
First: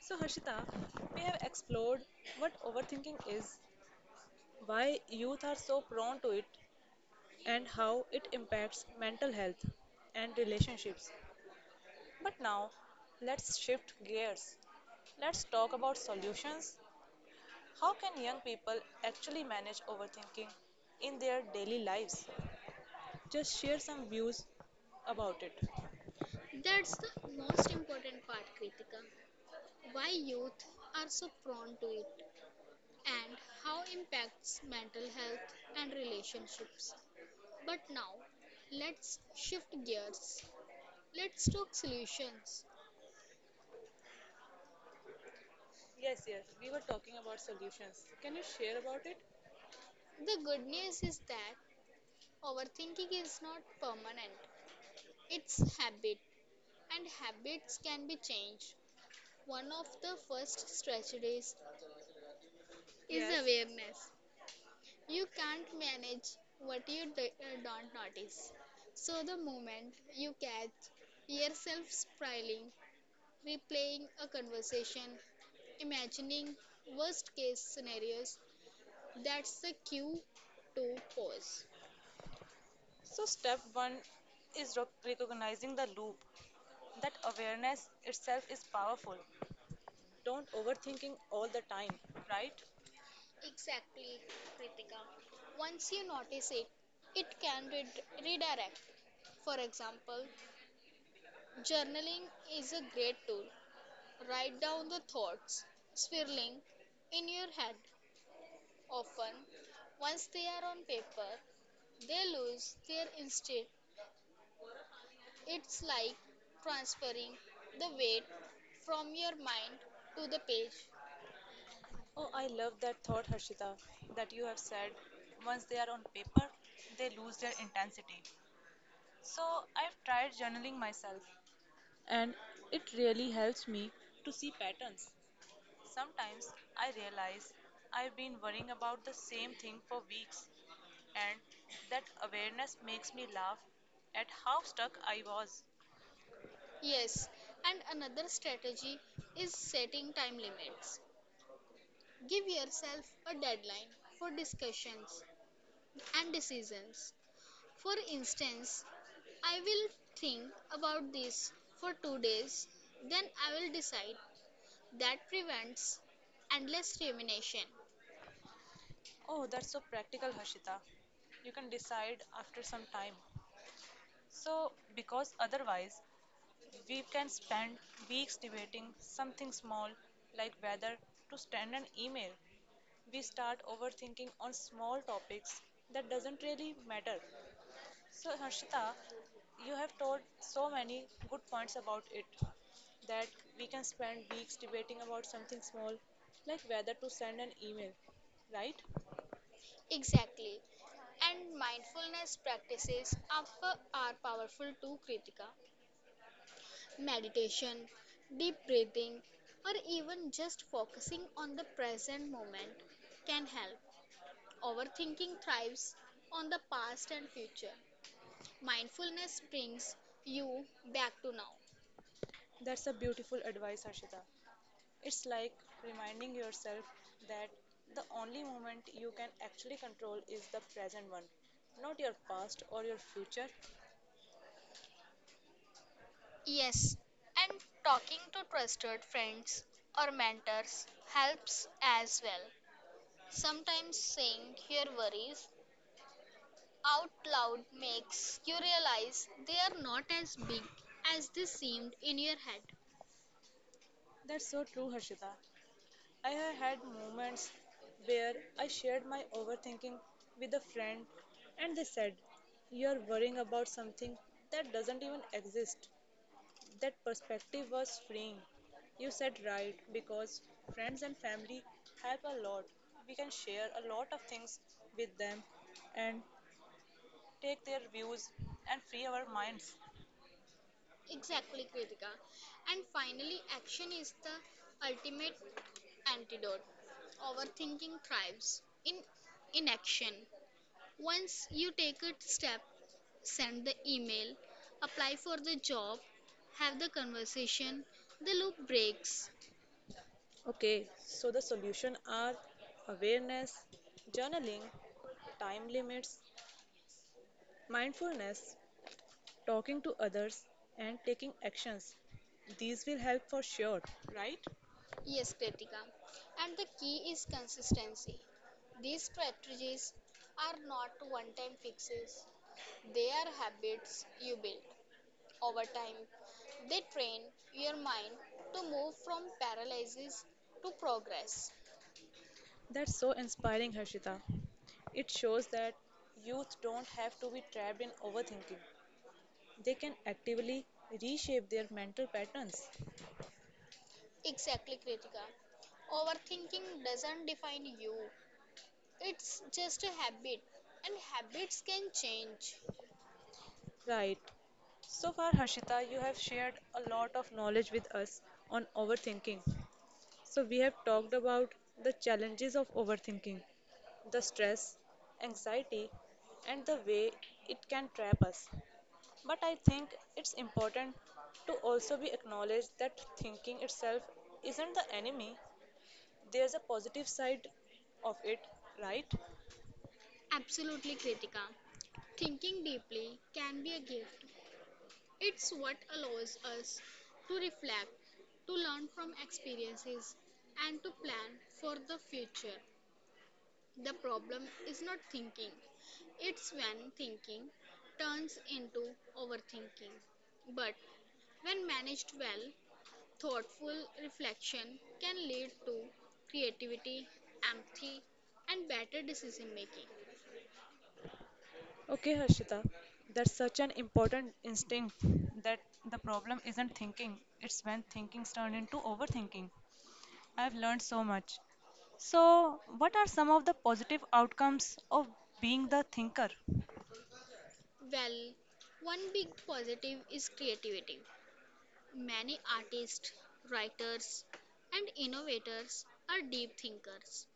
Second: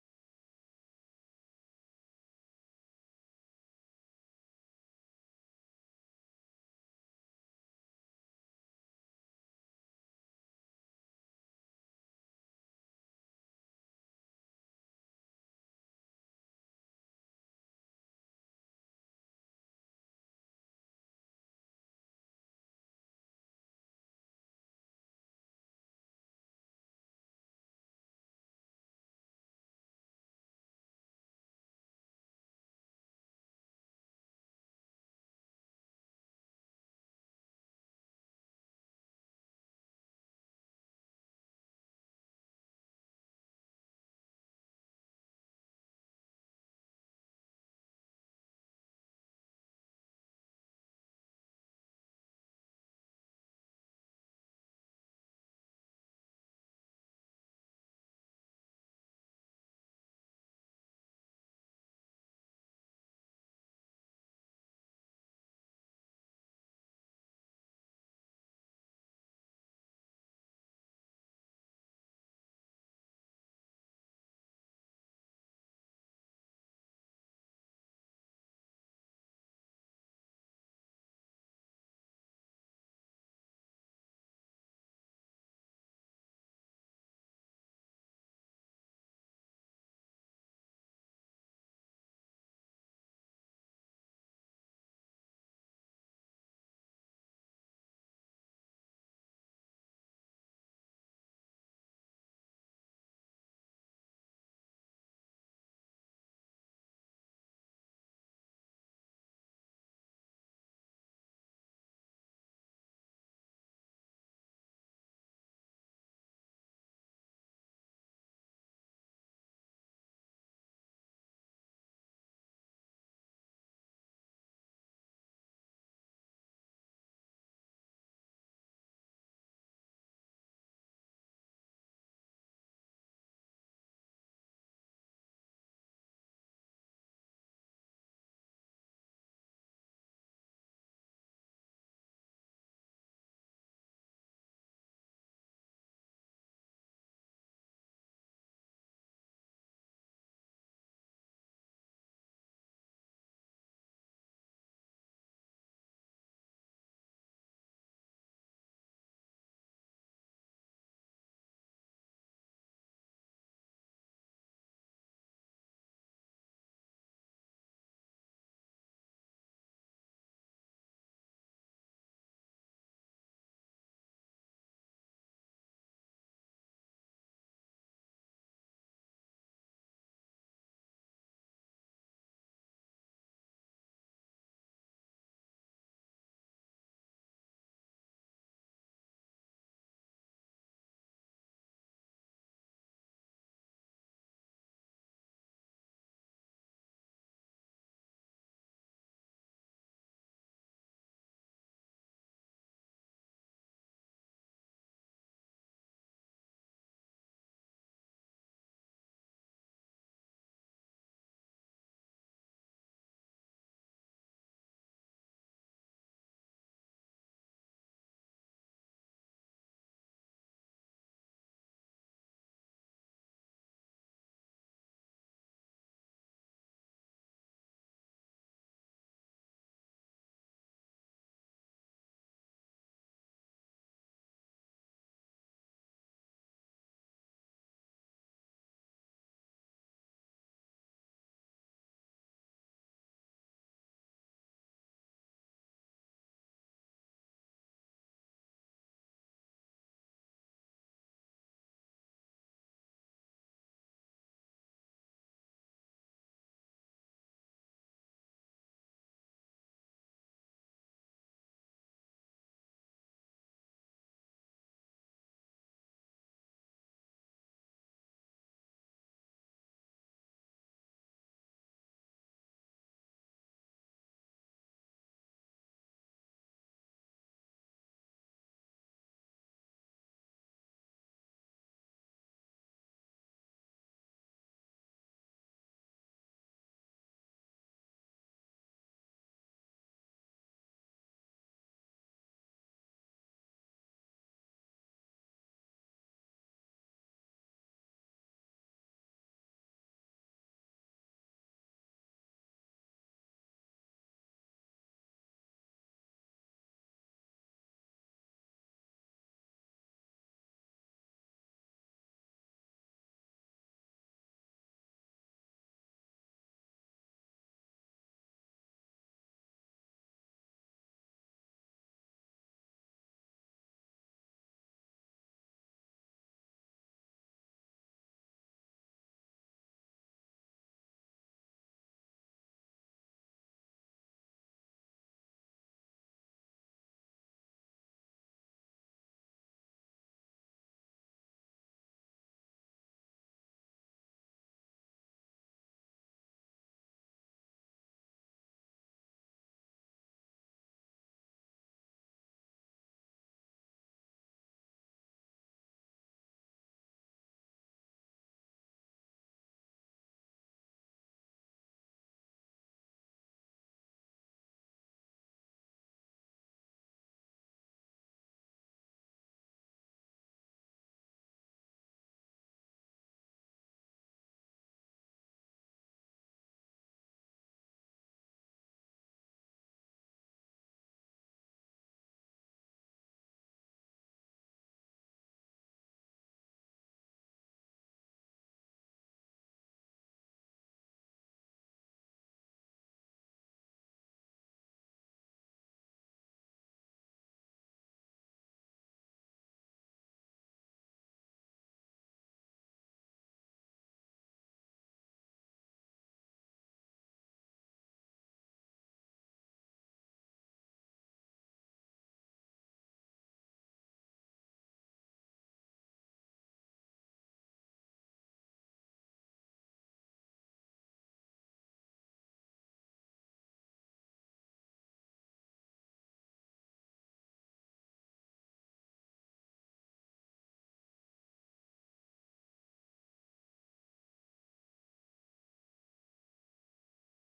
Speaker 1: So, Harshita, we have explored what overthinking is, why youth are so prone to it, and how it impacts mental health and relationships. But now, let's shift gears. Let's talk about solutions. How can young people actually manage overthinking in their daily lives? Just share some views about it. That's the most important part, Kritika. Why youth are so prone to it, and how impacts mental health and relationships. But now, let's shift gears. Let's talk solutions. Yes, yes, we were talking about solutions. Can you share about it? The good news is that overthinking is not permanent. It's habit and habits can be changed. One of the first strategies is yes, awareness. You can't manage what you don't notice. So, the moment you catch yourself spiraling, replaying a conversation, imagining worst case scenarios, that's the cue to pause. So, step one is recognizing the loop. That awareness itself is powerful. Don't overthinking all the time, right? Exactly, Kritika. Once you notice it, it can redirect. For example, journaling is a great tool. Write down the thoughts swirling in your head. Often, once they are on paper, they lose their instinct. It's like transferring the weight from your mind to the page. Oh, I love that thought, Harshita, that you have said once they are on paper, they lose their intensity. So I've tried journaling myself, and it really helps me to see patterns. Sometimes I realize I've been worrying about the same thing for weeks, and that awareness makes me laugh at how stuck I was. Yes, and another strategy is setting time limits. Give yourself a deadline for discussions and decisions. For instance, I will think about this for 2 days, then I will decide. That prevents endless rumination. Oh, that's so practical, Harshita. You can decide after some time. So, because otherwise, we can spend weeks debating something small like whether to send an email. We start overthinking on small topics that doesn't really matter. So, Harshita, you have told so many good points about it that we can spend weeks debating about something small, like whether to send an email, right? Exactly. And mindfulness practices are, are powerful too, Kritika. Meditation, deep breathing, or even just focusing on the present moment can help. Overthinking thrives on the past and future. Mindfulness brings you back to now. That's a beautiful advice, Harshita. It's like reminding yourself that the only moment you can actually control is the present one, not your past or your future. Yes, and talking to trusted friends or mentors helps as well. Sometimes saying your worries out loud makes you realize they are not as big as they seemed in your head. That's so true, Harshita. I have had moments where I shared my overthinking with a friend and they said, "You're worrying about something that doesn't even exist." That perspective was freeing. You said right because friends and family help a lot. We can share a lot of things with them and take their views and free our minds. Exactly, Kritika. And finally, action is the ultimate antidote. Overthinking thrives in inaction. Once you take a step, send the email, apply for the job, have the conversation, the loop breaks. Okay, so the solution are awareness, journaling, time limits, mindfulness, talking to others, and taking actions. These will help for sure, right? Yes, Kritika. And the key is consistency. These strategies are not one time fixes, they are habits you build over time. They train your mind to move from paralysis to progress. That's so inspiring, Harshita. It shows that youth don't have to be trapped in overthinking. They can actively reshape their mental patterns. Exactly, Kritika. Overthinking doesn't define you, it's just a habit, and habits can change. Right. So far, Harshita, you have shared a lot of knowledge with us on overthinking. So, we have talked about the challenges of overthinking, the stress, anxiety, and the way it can trap us. But I think it's important to also be acknowledged that thinking itself isn't the enemy. There's a positive side of it, right? Absolutely, Kritika. Thinking deeply can be a gift. It's what allows us to reflect, to learn from experiences, and to plan for the future. The problem is not thinking, it's when thinking turns into overthinking. But when managed well, thoughtful reflection can lead to creativity, empathy, and better decision making. Okay, Harshita, that's such an important instinct that the problem isn't thinking, it's when thinkings turn into overthinking. I've learned so much. So, what are some of the positive outcomes of being the thinker? Well, one big positive is creativity. Many artists, writers, and innovators are deep thinkers.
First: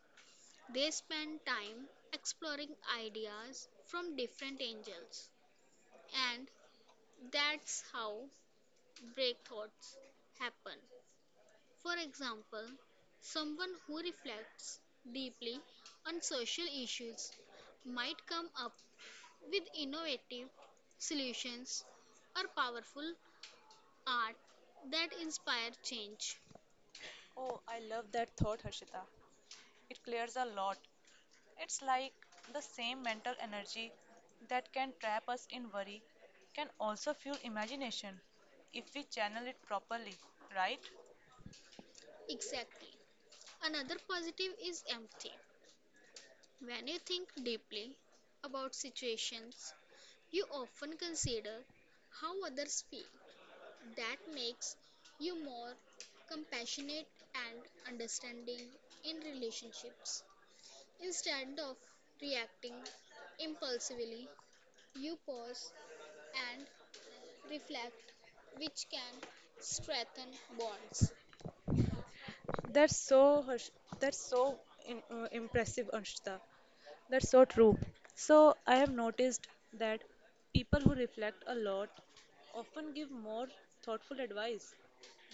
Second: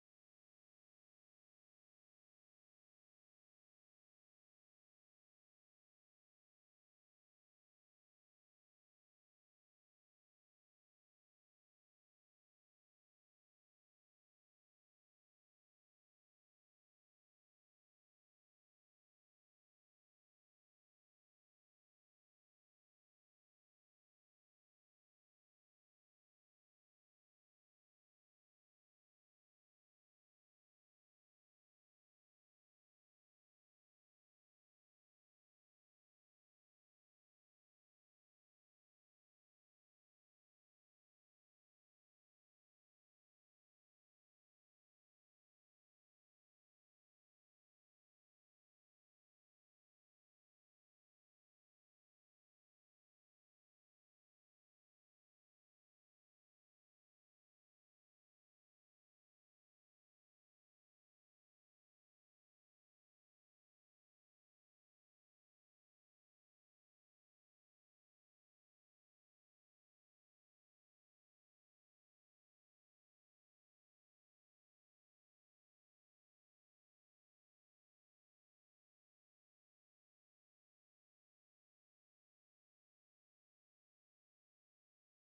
Speaker 1: They spend time exploring ideas from different angles, and that's how breakthroughs happen. For example, someone who reflects deeply on social issues might come up with innovative solutions or powerful art that inspire change. Oh, I love that thought, Harshita. It clears a lot. It's like the same mental energy that can trap us in worry can also fuel imagination if we channel it properly, right? Exactly. Another positive is empathy. When you think deeply about situations, you often consider how others feel. That makes you more compassionate and understanding in relationships. Instead of reacting impulsively, you pause and reflect, which can strengthen bonds. That's so Harsh- that's so impressive, Anshita. That's so true. So, I have noticed that people who reflect a lot often give more thoughtful advice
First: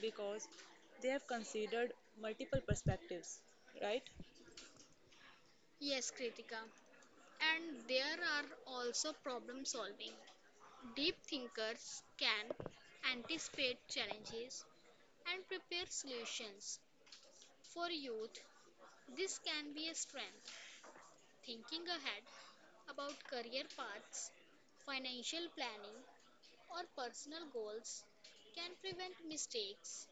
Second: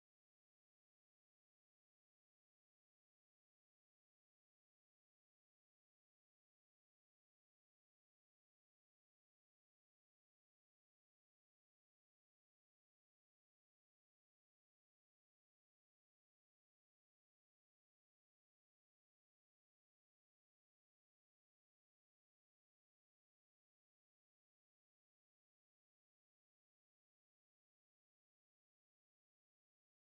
Speaker 1: because they have considered multiple perspectives, right? Yes, Kritika. And there are also problem solving. Deep thinkers can anticipate challenges and prepare solutions. For youth, this can be a strength. Thinking ahead about career paths, financial planning, or personal goals can prevent mistakes.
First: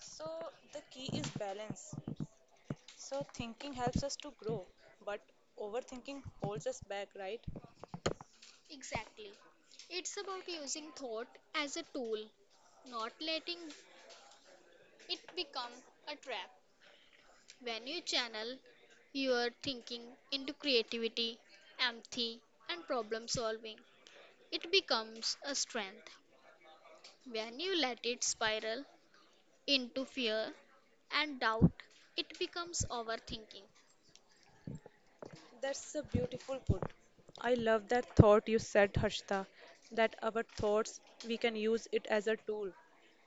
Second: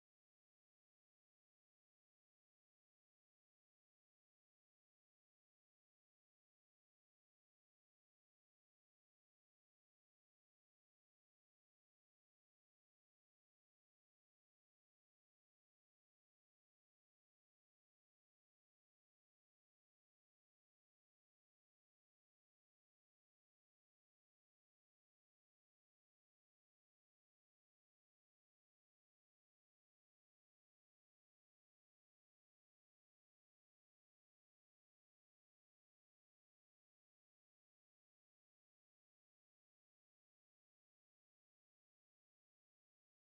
Speaker 1: So, the key is balance. So, thinking helps us to grow, but overthinking holds us back, right? Exactly. It's about using thought as a tool, not letting it become a trap. When you channel your thinking into creativity, empathy, and problem solving, it becomes a strength. When you let it spiral into fear and doubt, it becomes overthinking. That's a beautiful put. I love that thought you said, Harshita, that our thoughts, we can use it as a tool,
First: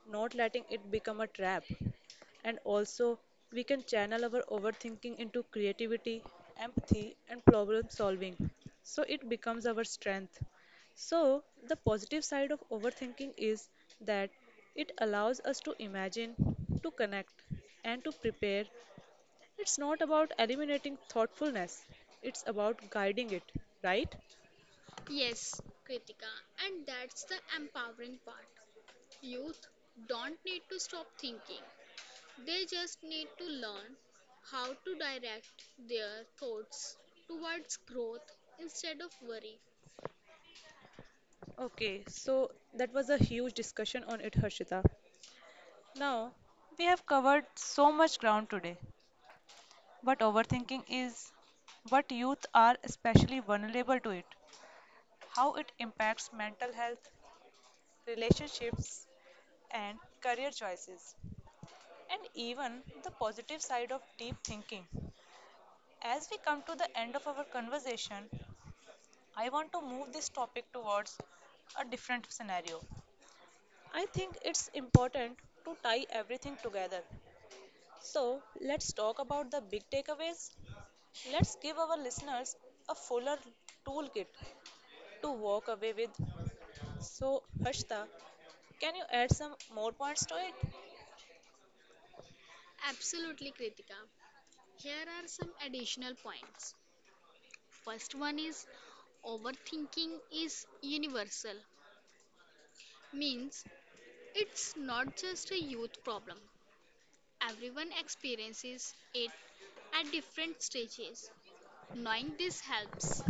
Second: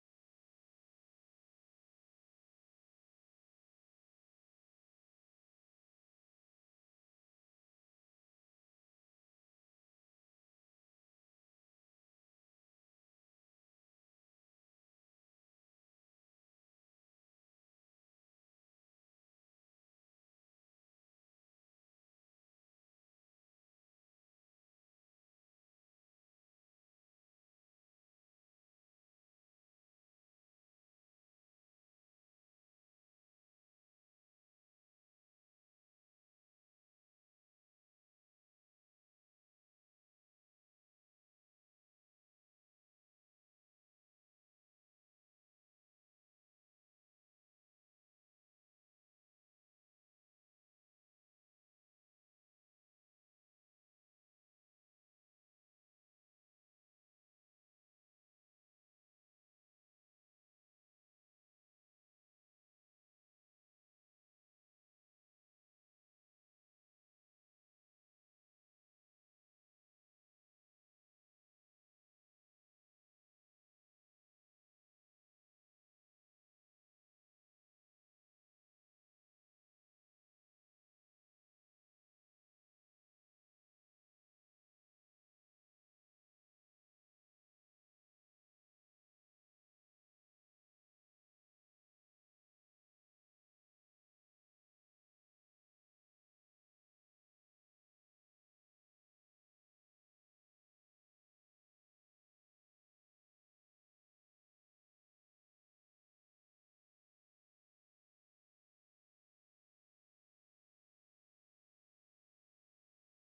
Speaker 1: not letting it become a trap. And also, we can channel our overthinking into creativity, empathy, and problem solving. So it becomes our strength. So, the positive side of overthinking is that it allows us to imagine, to connect, and to prepare. It's not about eliminating thoughtfulness, it's about guiding it, right? Yes, Kritika, and that's the empowering part. Youth don't need to stop thinking. They just need to learn how to direct their thoughts towards growth instead of worry. Okay, so that was a huge discussion on it, Harshita. Now, we have covered so much ground today, but overthinking is what youth are especially vulnerable to it, how it impacts mental health, relationships, and career choices, and even the positive side of deep thinking. As we come to the end of our conversation, I want to move this topic towards a different scenario. I think it's important to tie everything together. So, let's talk about the big takeaways. Let's give our listeners a fuller toolkit to walk away with. So, Harshita, can you add some more points to it? Absolutely, Kritika. Here are some additional points. First one is overthinking is universal, means it's not just a youth problem. Everyone experiences it at different stages. Knowing this helps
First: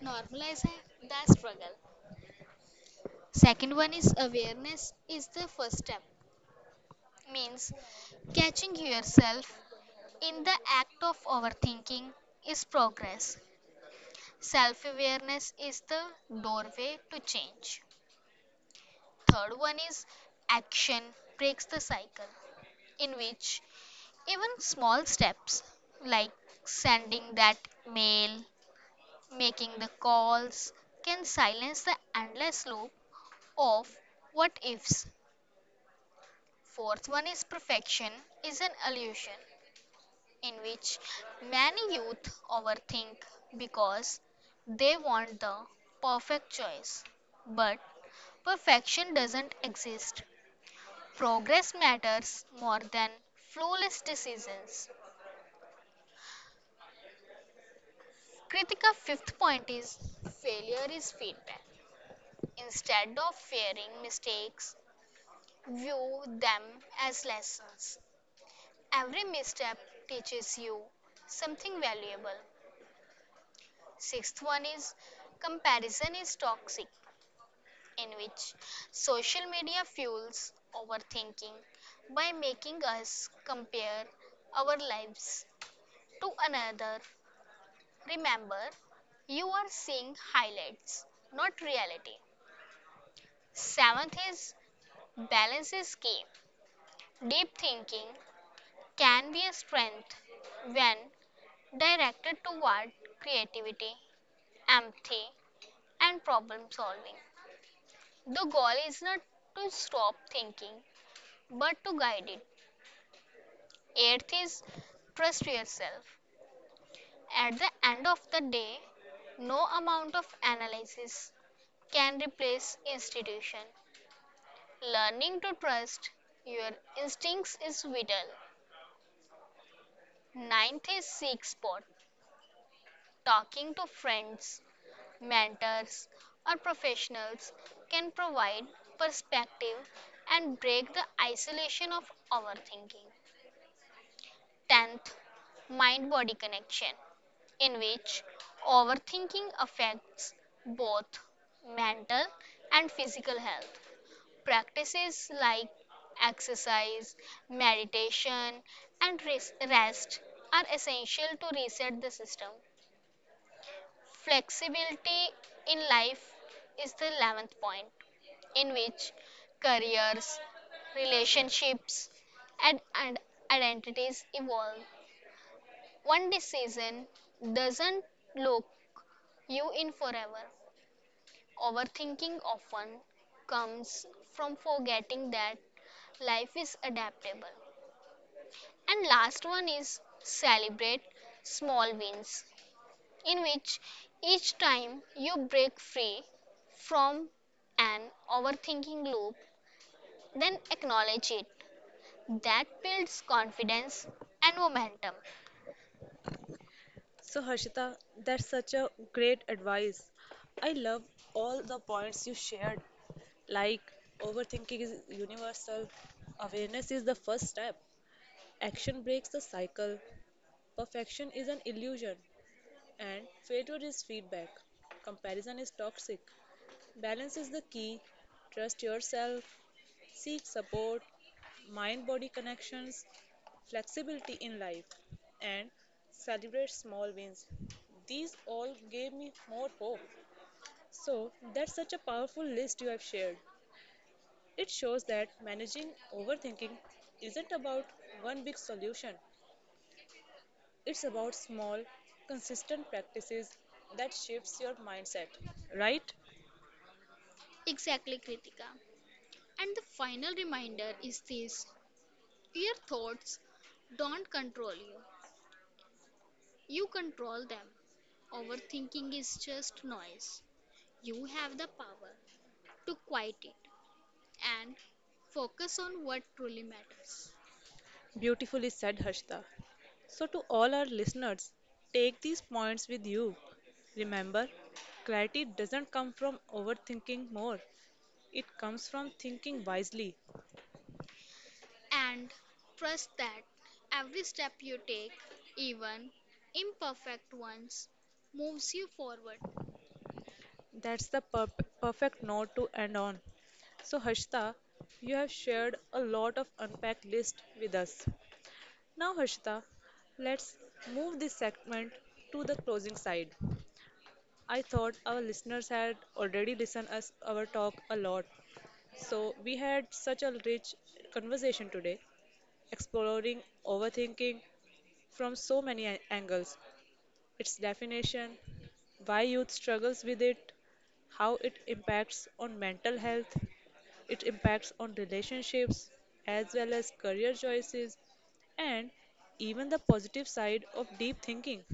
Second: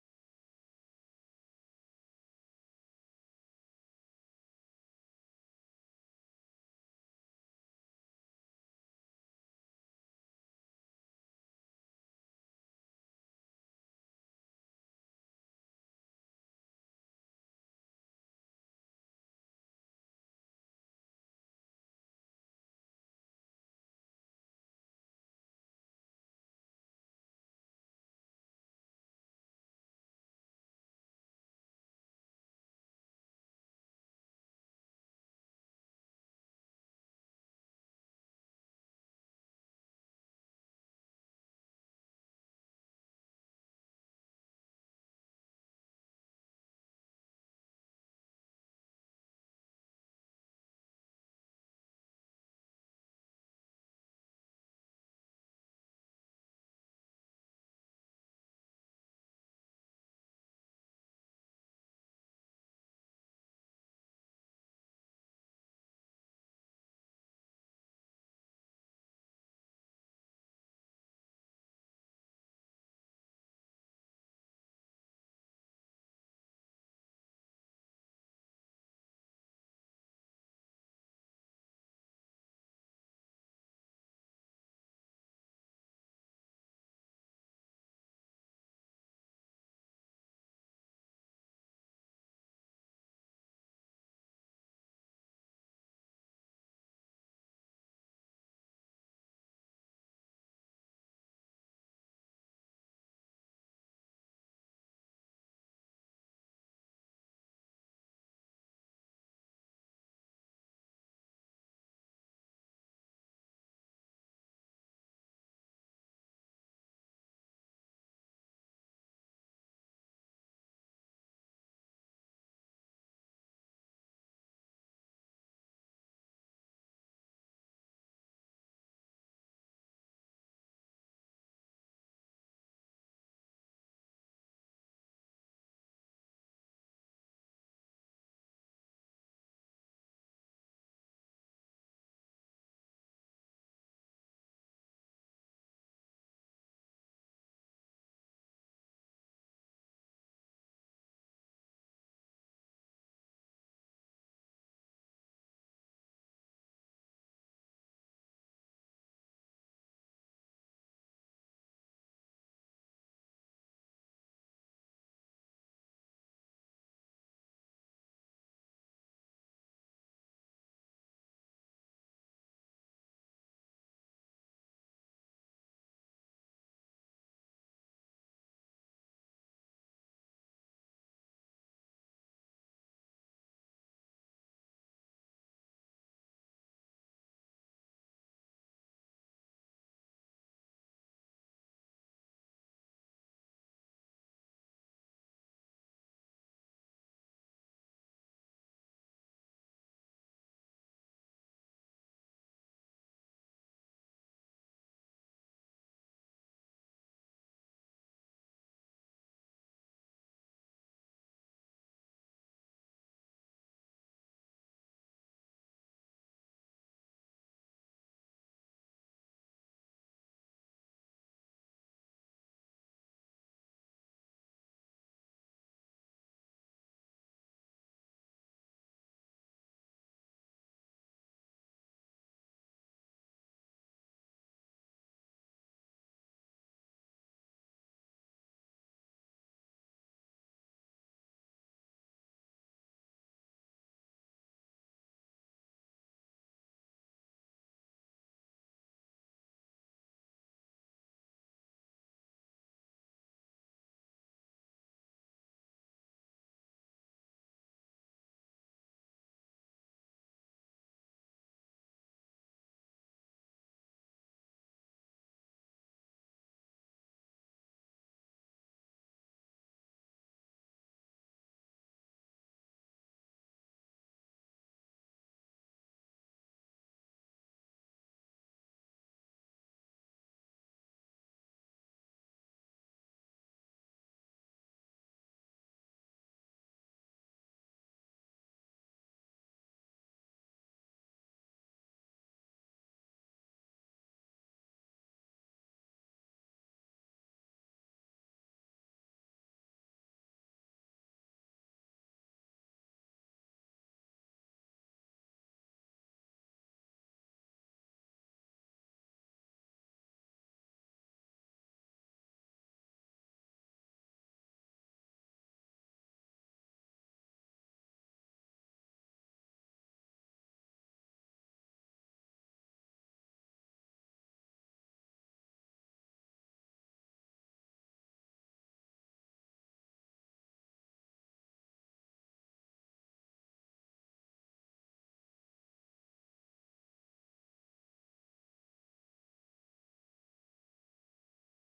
Speaker 1: normalize the struggle. Second one is awareness is the first step, means self in is a door dodge. Third is action. Even small steps like sending that mail, making the calls can silence the endless loop of what ifs. Fourth one is perfection is an illusion, in which many youth overthink because they want the perfect choice. But perfection doesn't exist. Progress matters more than flawless decisions. Kritika, fifth point is failure is feedback. Instead of fearing mistakes, view them as lessons. Every misstep teaches you something valuable. Sixth one is comparison is toxic, in which social media fuels overthinking by making us compare our lives to another. Remember, you are seeing highlights, not reality. Seventh is balance is key. Deep thinking can be a strength when directed toward creativity, empathy, and problem solving. The goal is not to stop thinking, but to guide it. Eighth is trust yourself. At the end of the day, no amount of analysis can replace institution. Learning to trust your instincts is vital. Ninth is seek support. Talking to friends, mentors, or professionals can provide perspective and break the isolation of overthinking. Tenth, mind body connection, in which overthinking affects both mental and physical health. Practices like exercise, meditation, and rest are essential to reset the system. Flexibility in life is the 11th point, in which careers, relationships, and identities evolve. One decision doesn't lock you in forever. Overthinking often comes from forgetting that life is adaptable. And last one is celebrate small wins, in which each time you break free from an overthinking loop, then acknowledge it. That builds confidence and momentum. So, Harshita, that's such a great advice. I love all the points you shared. Like, overthinking is universal, awareness is the first step, action breaks the cycle, perfection is an illusion, and failure is feedback. Comparison is toxic. Balance is the key. Trust yourself, seek support, mind body connections, flexibility in life, and celebrate small wins. These all gave me more hope. So, that's such a powerful list you have shared. It shows that managing overthinking isn't about one big solution, it's about small, consistent practices that shifts your mindset, right? Exactly, Kritika. And the final reminder is this, your thoughts don't control you, you control them. Overthinking is just noise. You have the power to quiet it and focus on what truly matters. Beautifully said, Harshita. So, to all our listeners, take these points with you. Remember, clarity doesn't come from overthinking more, it comes from thinking wisely. And trust that every step you take, even imperfect ones, moves you forward. That's the perfect note to end on. So, Harshita, you have shared a lot of unpacked list with us. Now, Harshita, let's move this segment to the closing side. I thought our listeners had already listened us our talk a lot. So, we had such a rich conversation today, exploring overthinking from so many angles. Its definition, why youth struggles with it, how it impacts on mental health. It impacts on relationships as well as career choices and even the positive side of deep thinking.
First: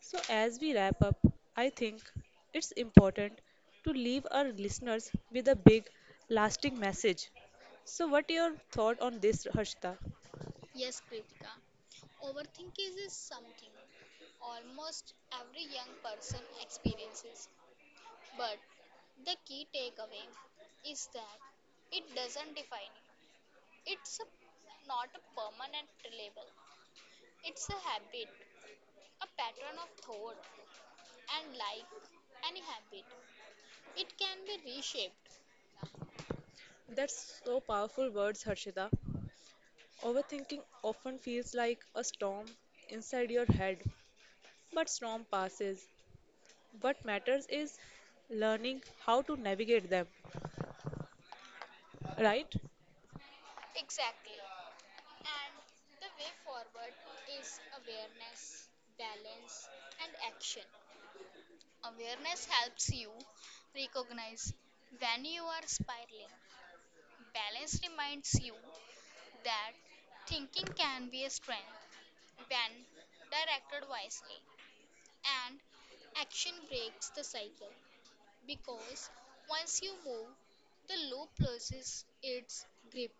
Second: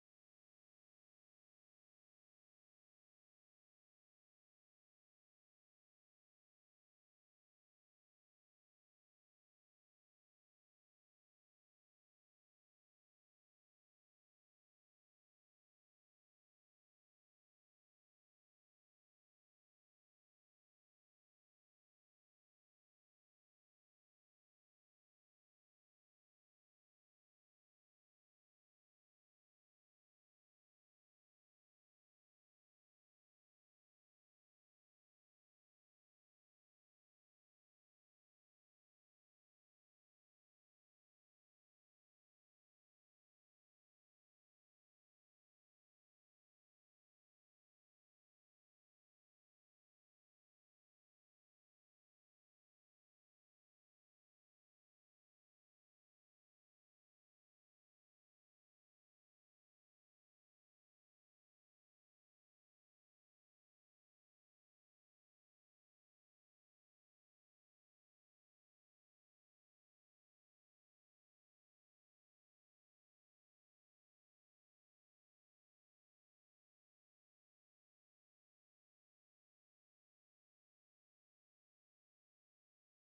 Speaker 1: So, as we wrap up, I think it's important to leave our listeners with a big, lasting message. So, what your thought on this, Harshita? Yes, Kritika. Overthinking is something almost every young person experiences. But the key takeaway is that it doesn't define you. It's a, not a permanent label. It's a habit, a pattern of thought, and like any habit, it can be reshaped. That's so powerful words, Harshita. Overthinking often feels like a storm inside your head, but storm passes. What matters is learning how to navigate them, right? Exactly. And the way forward is awareness, balance, and action. Awareness helps you recognize when you are spiraling. Balance reminds you that thinking can be a strength when directed wisely. And action breaks the cycle because once you move, the loop loses its grip.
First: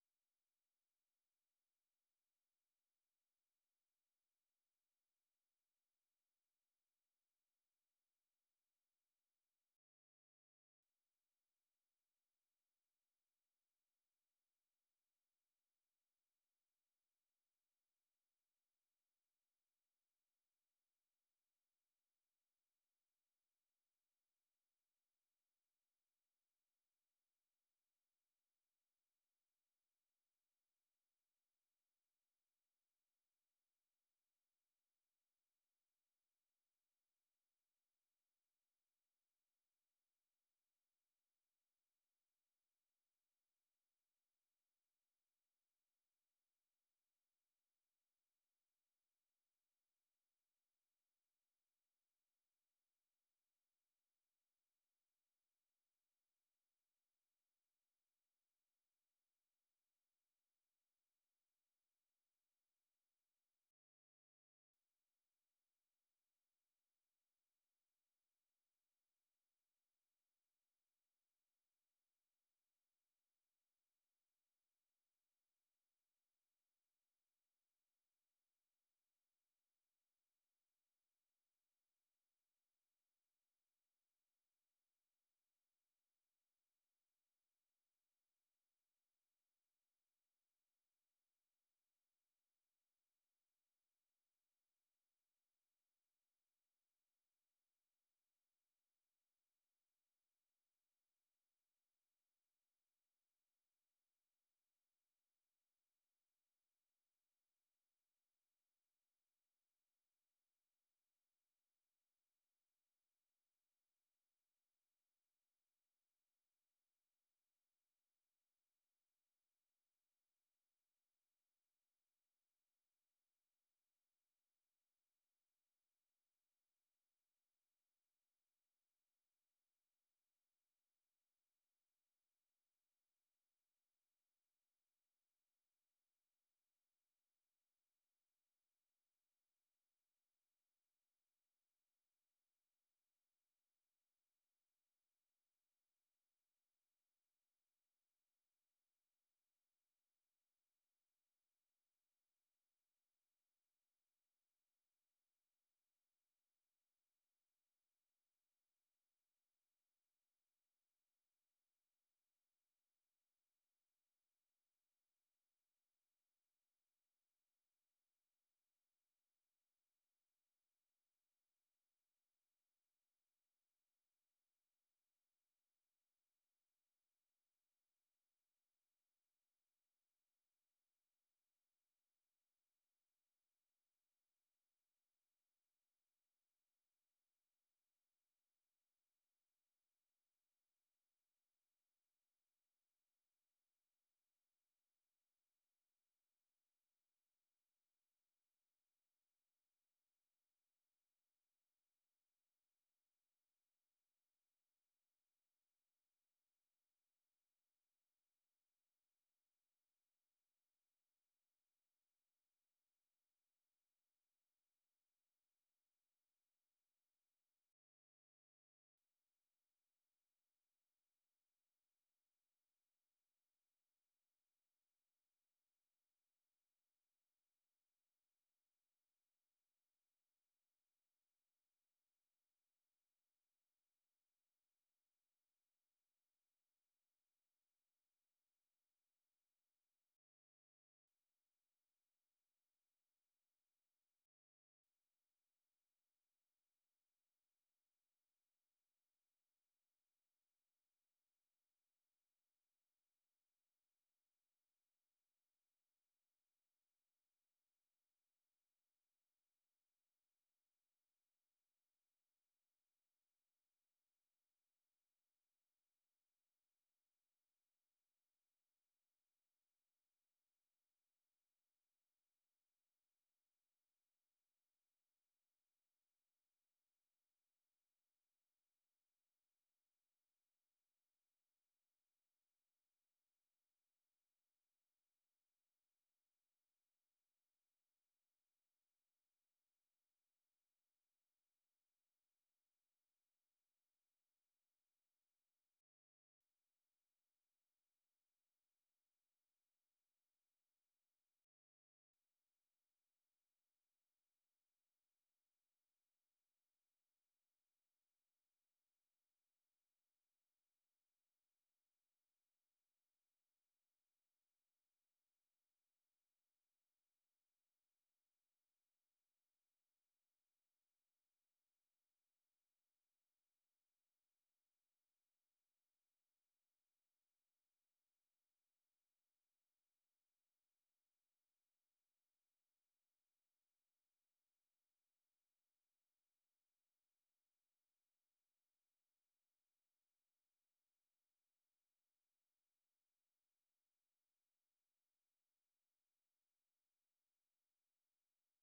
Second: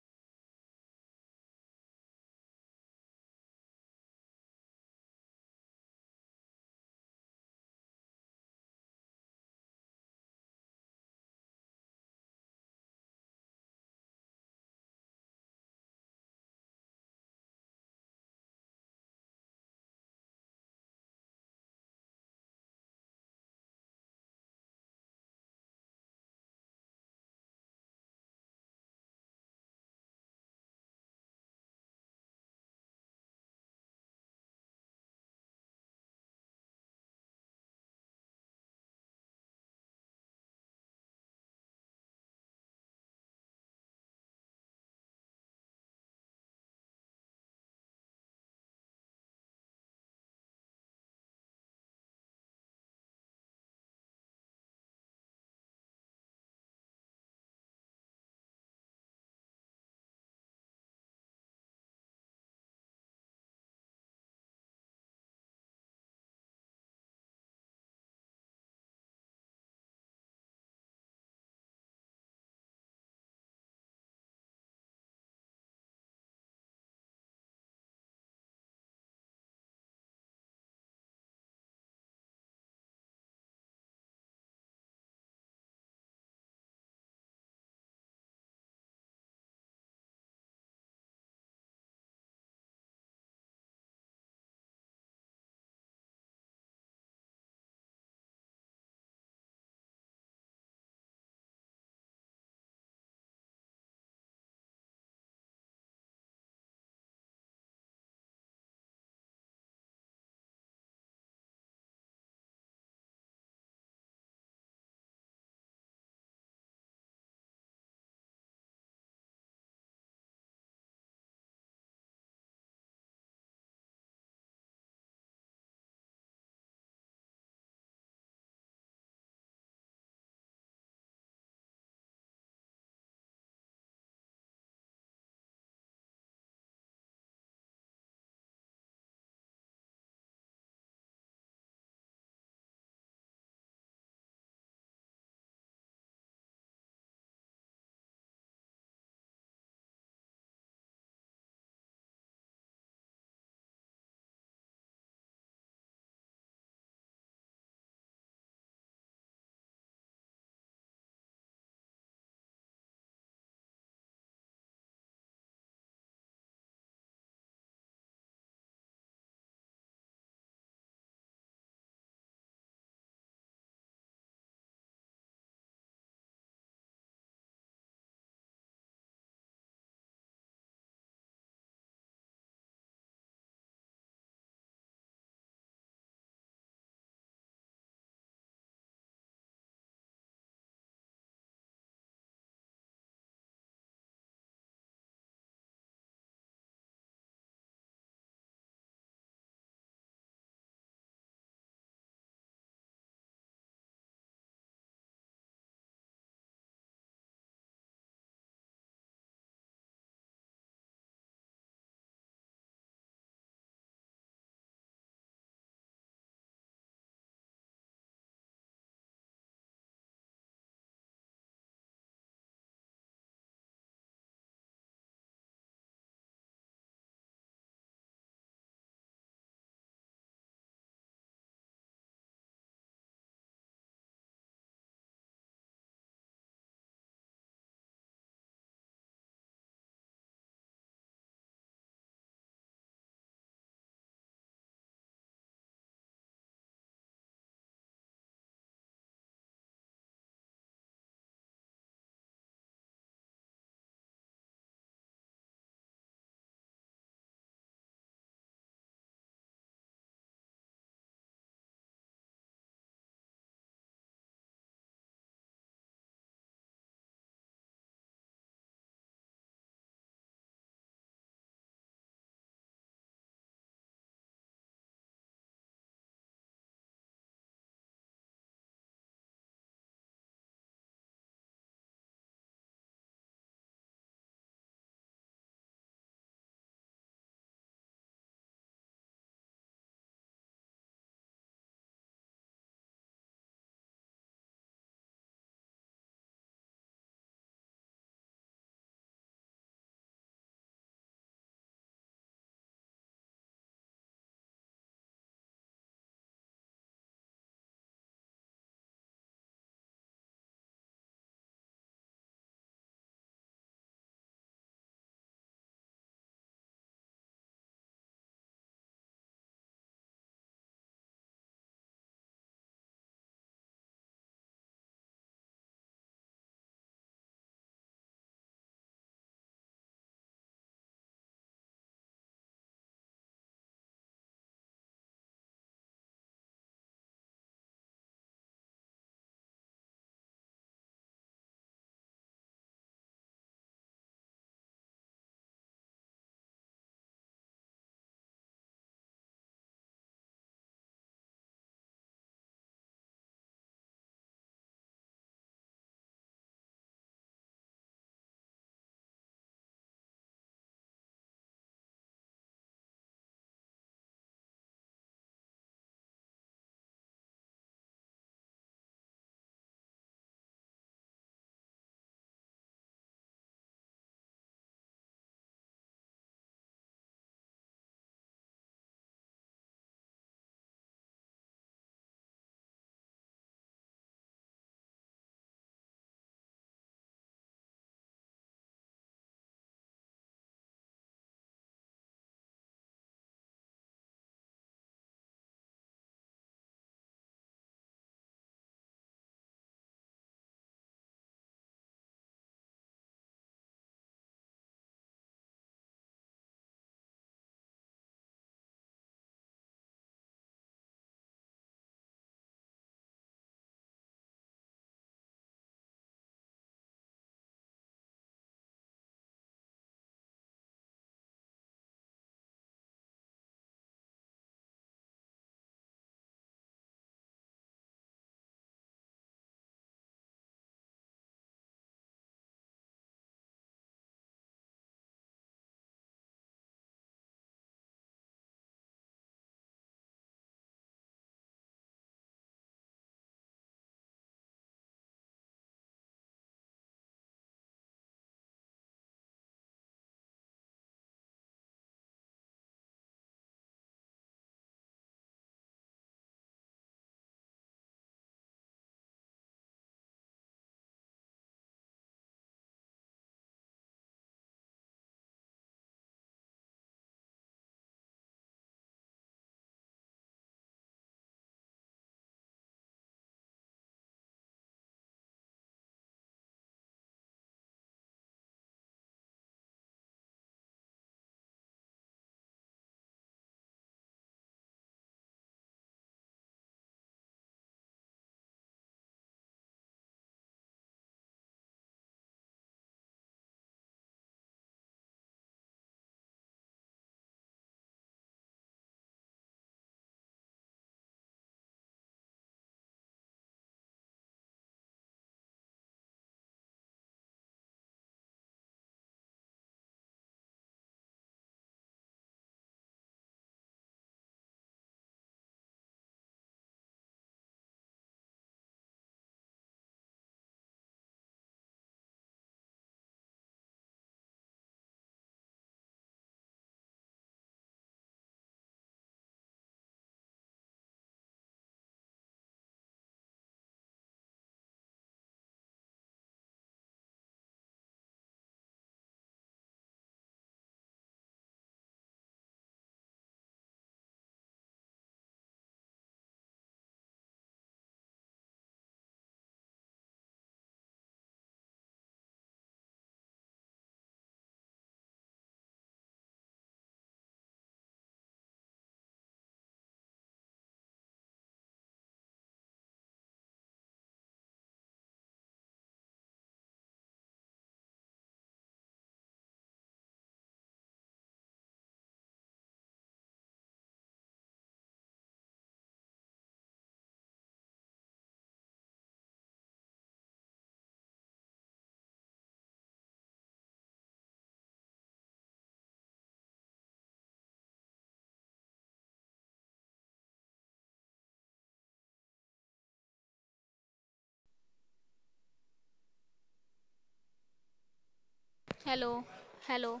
Speaker 2: Hello, hello.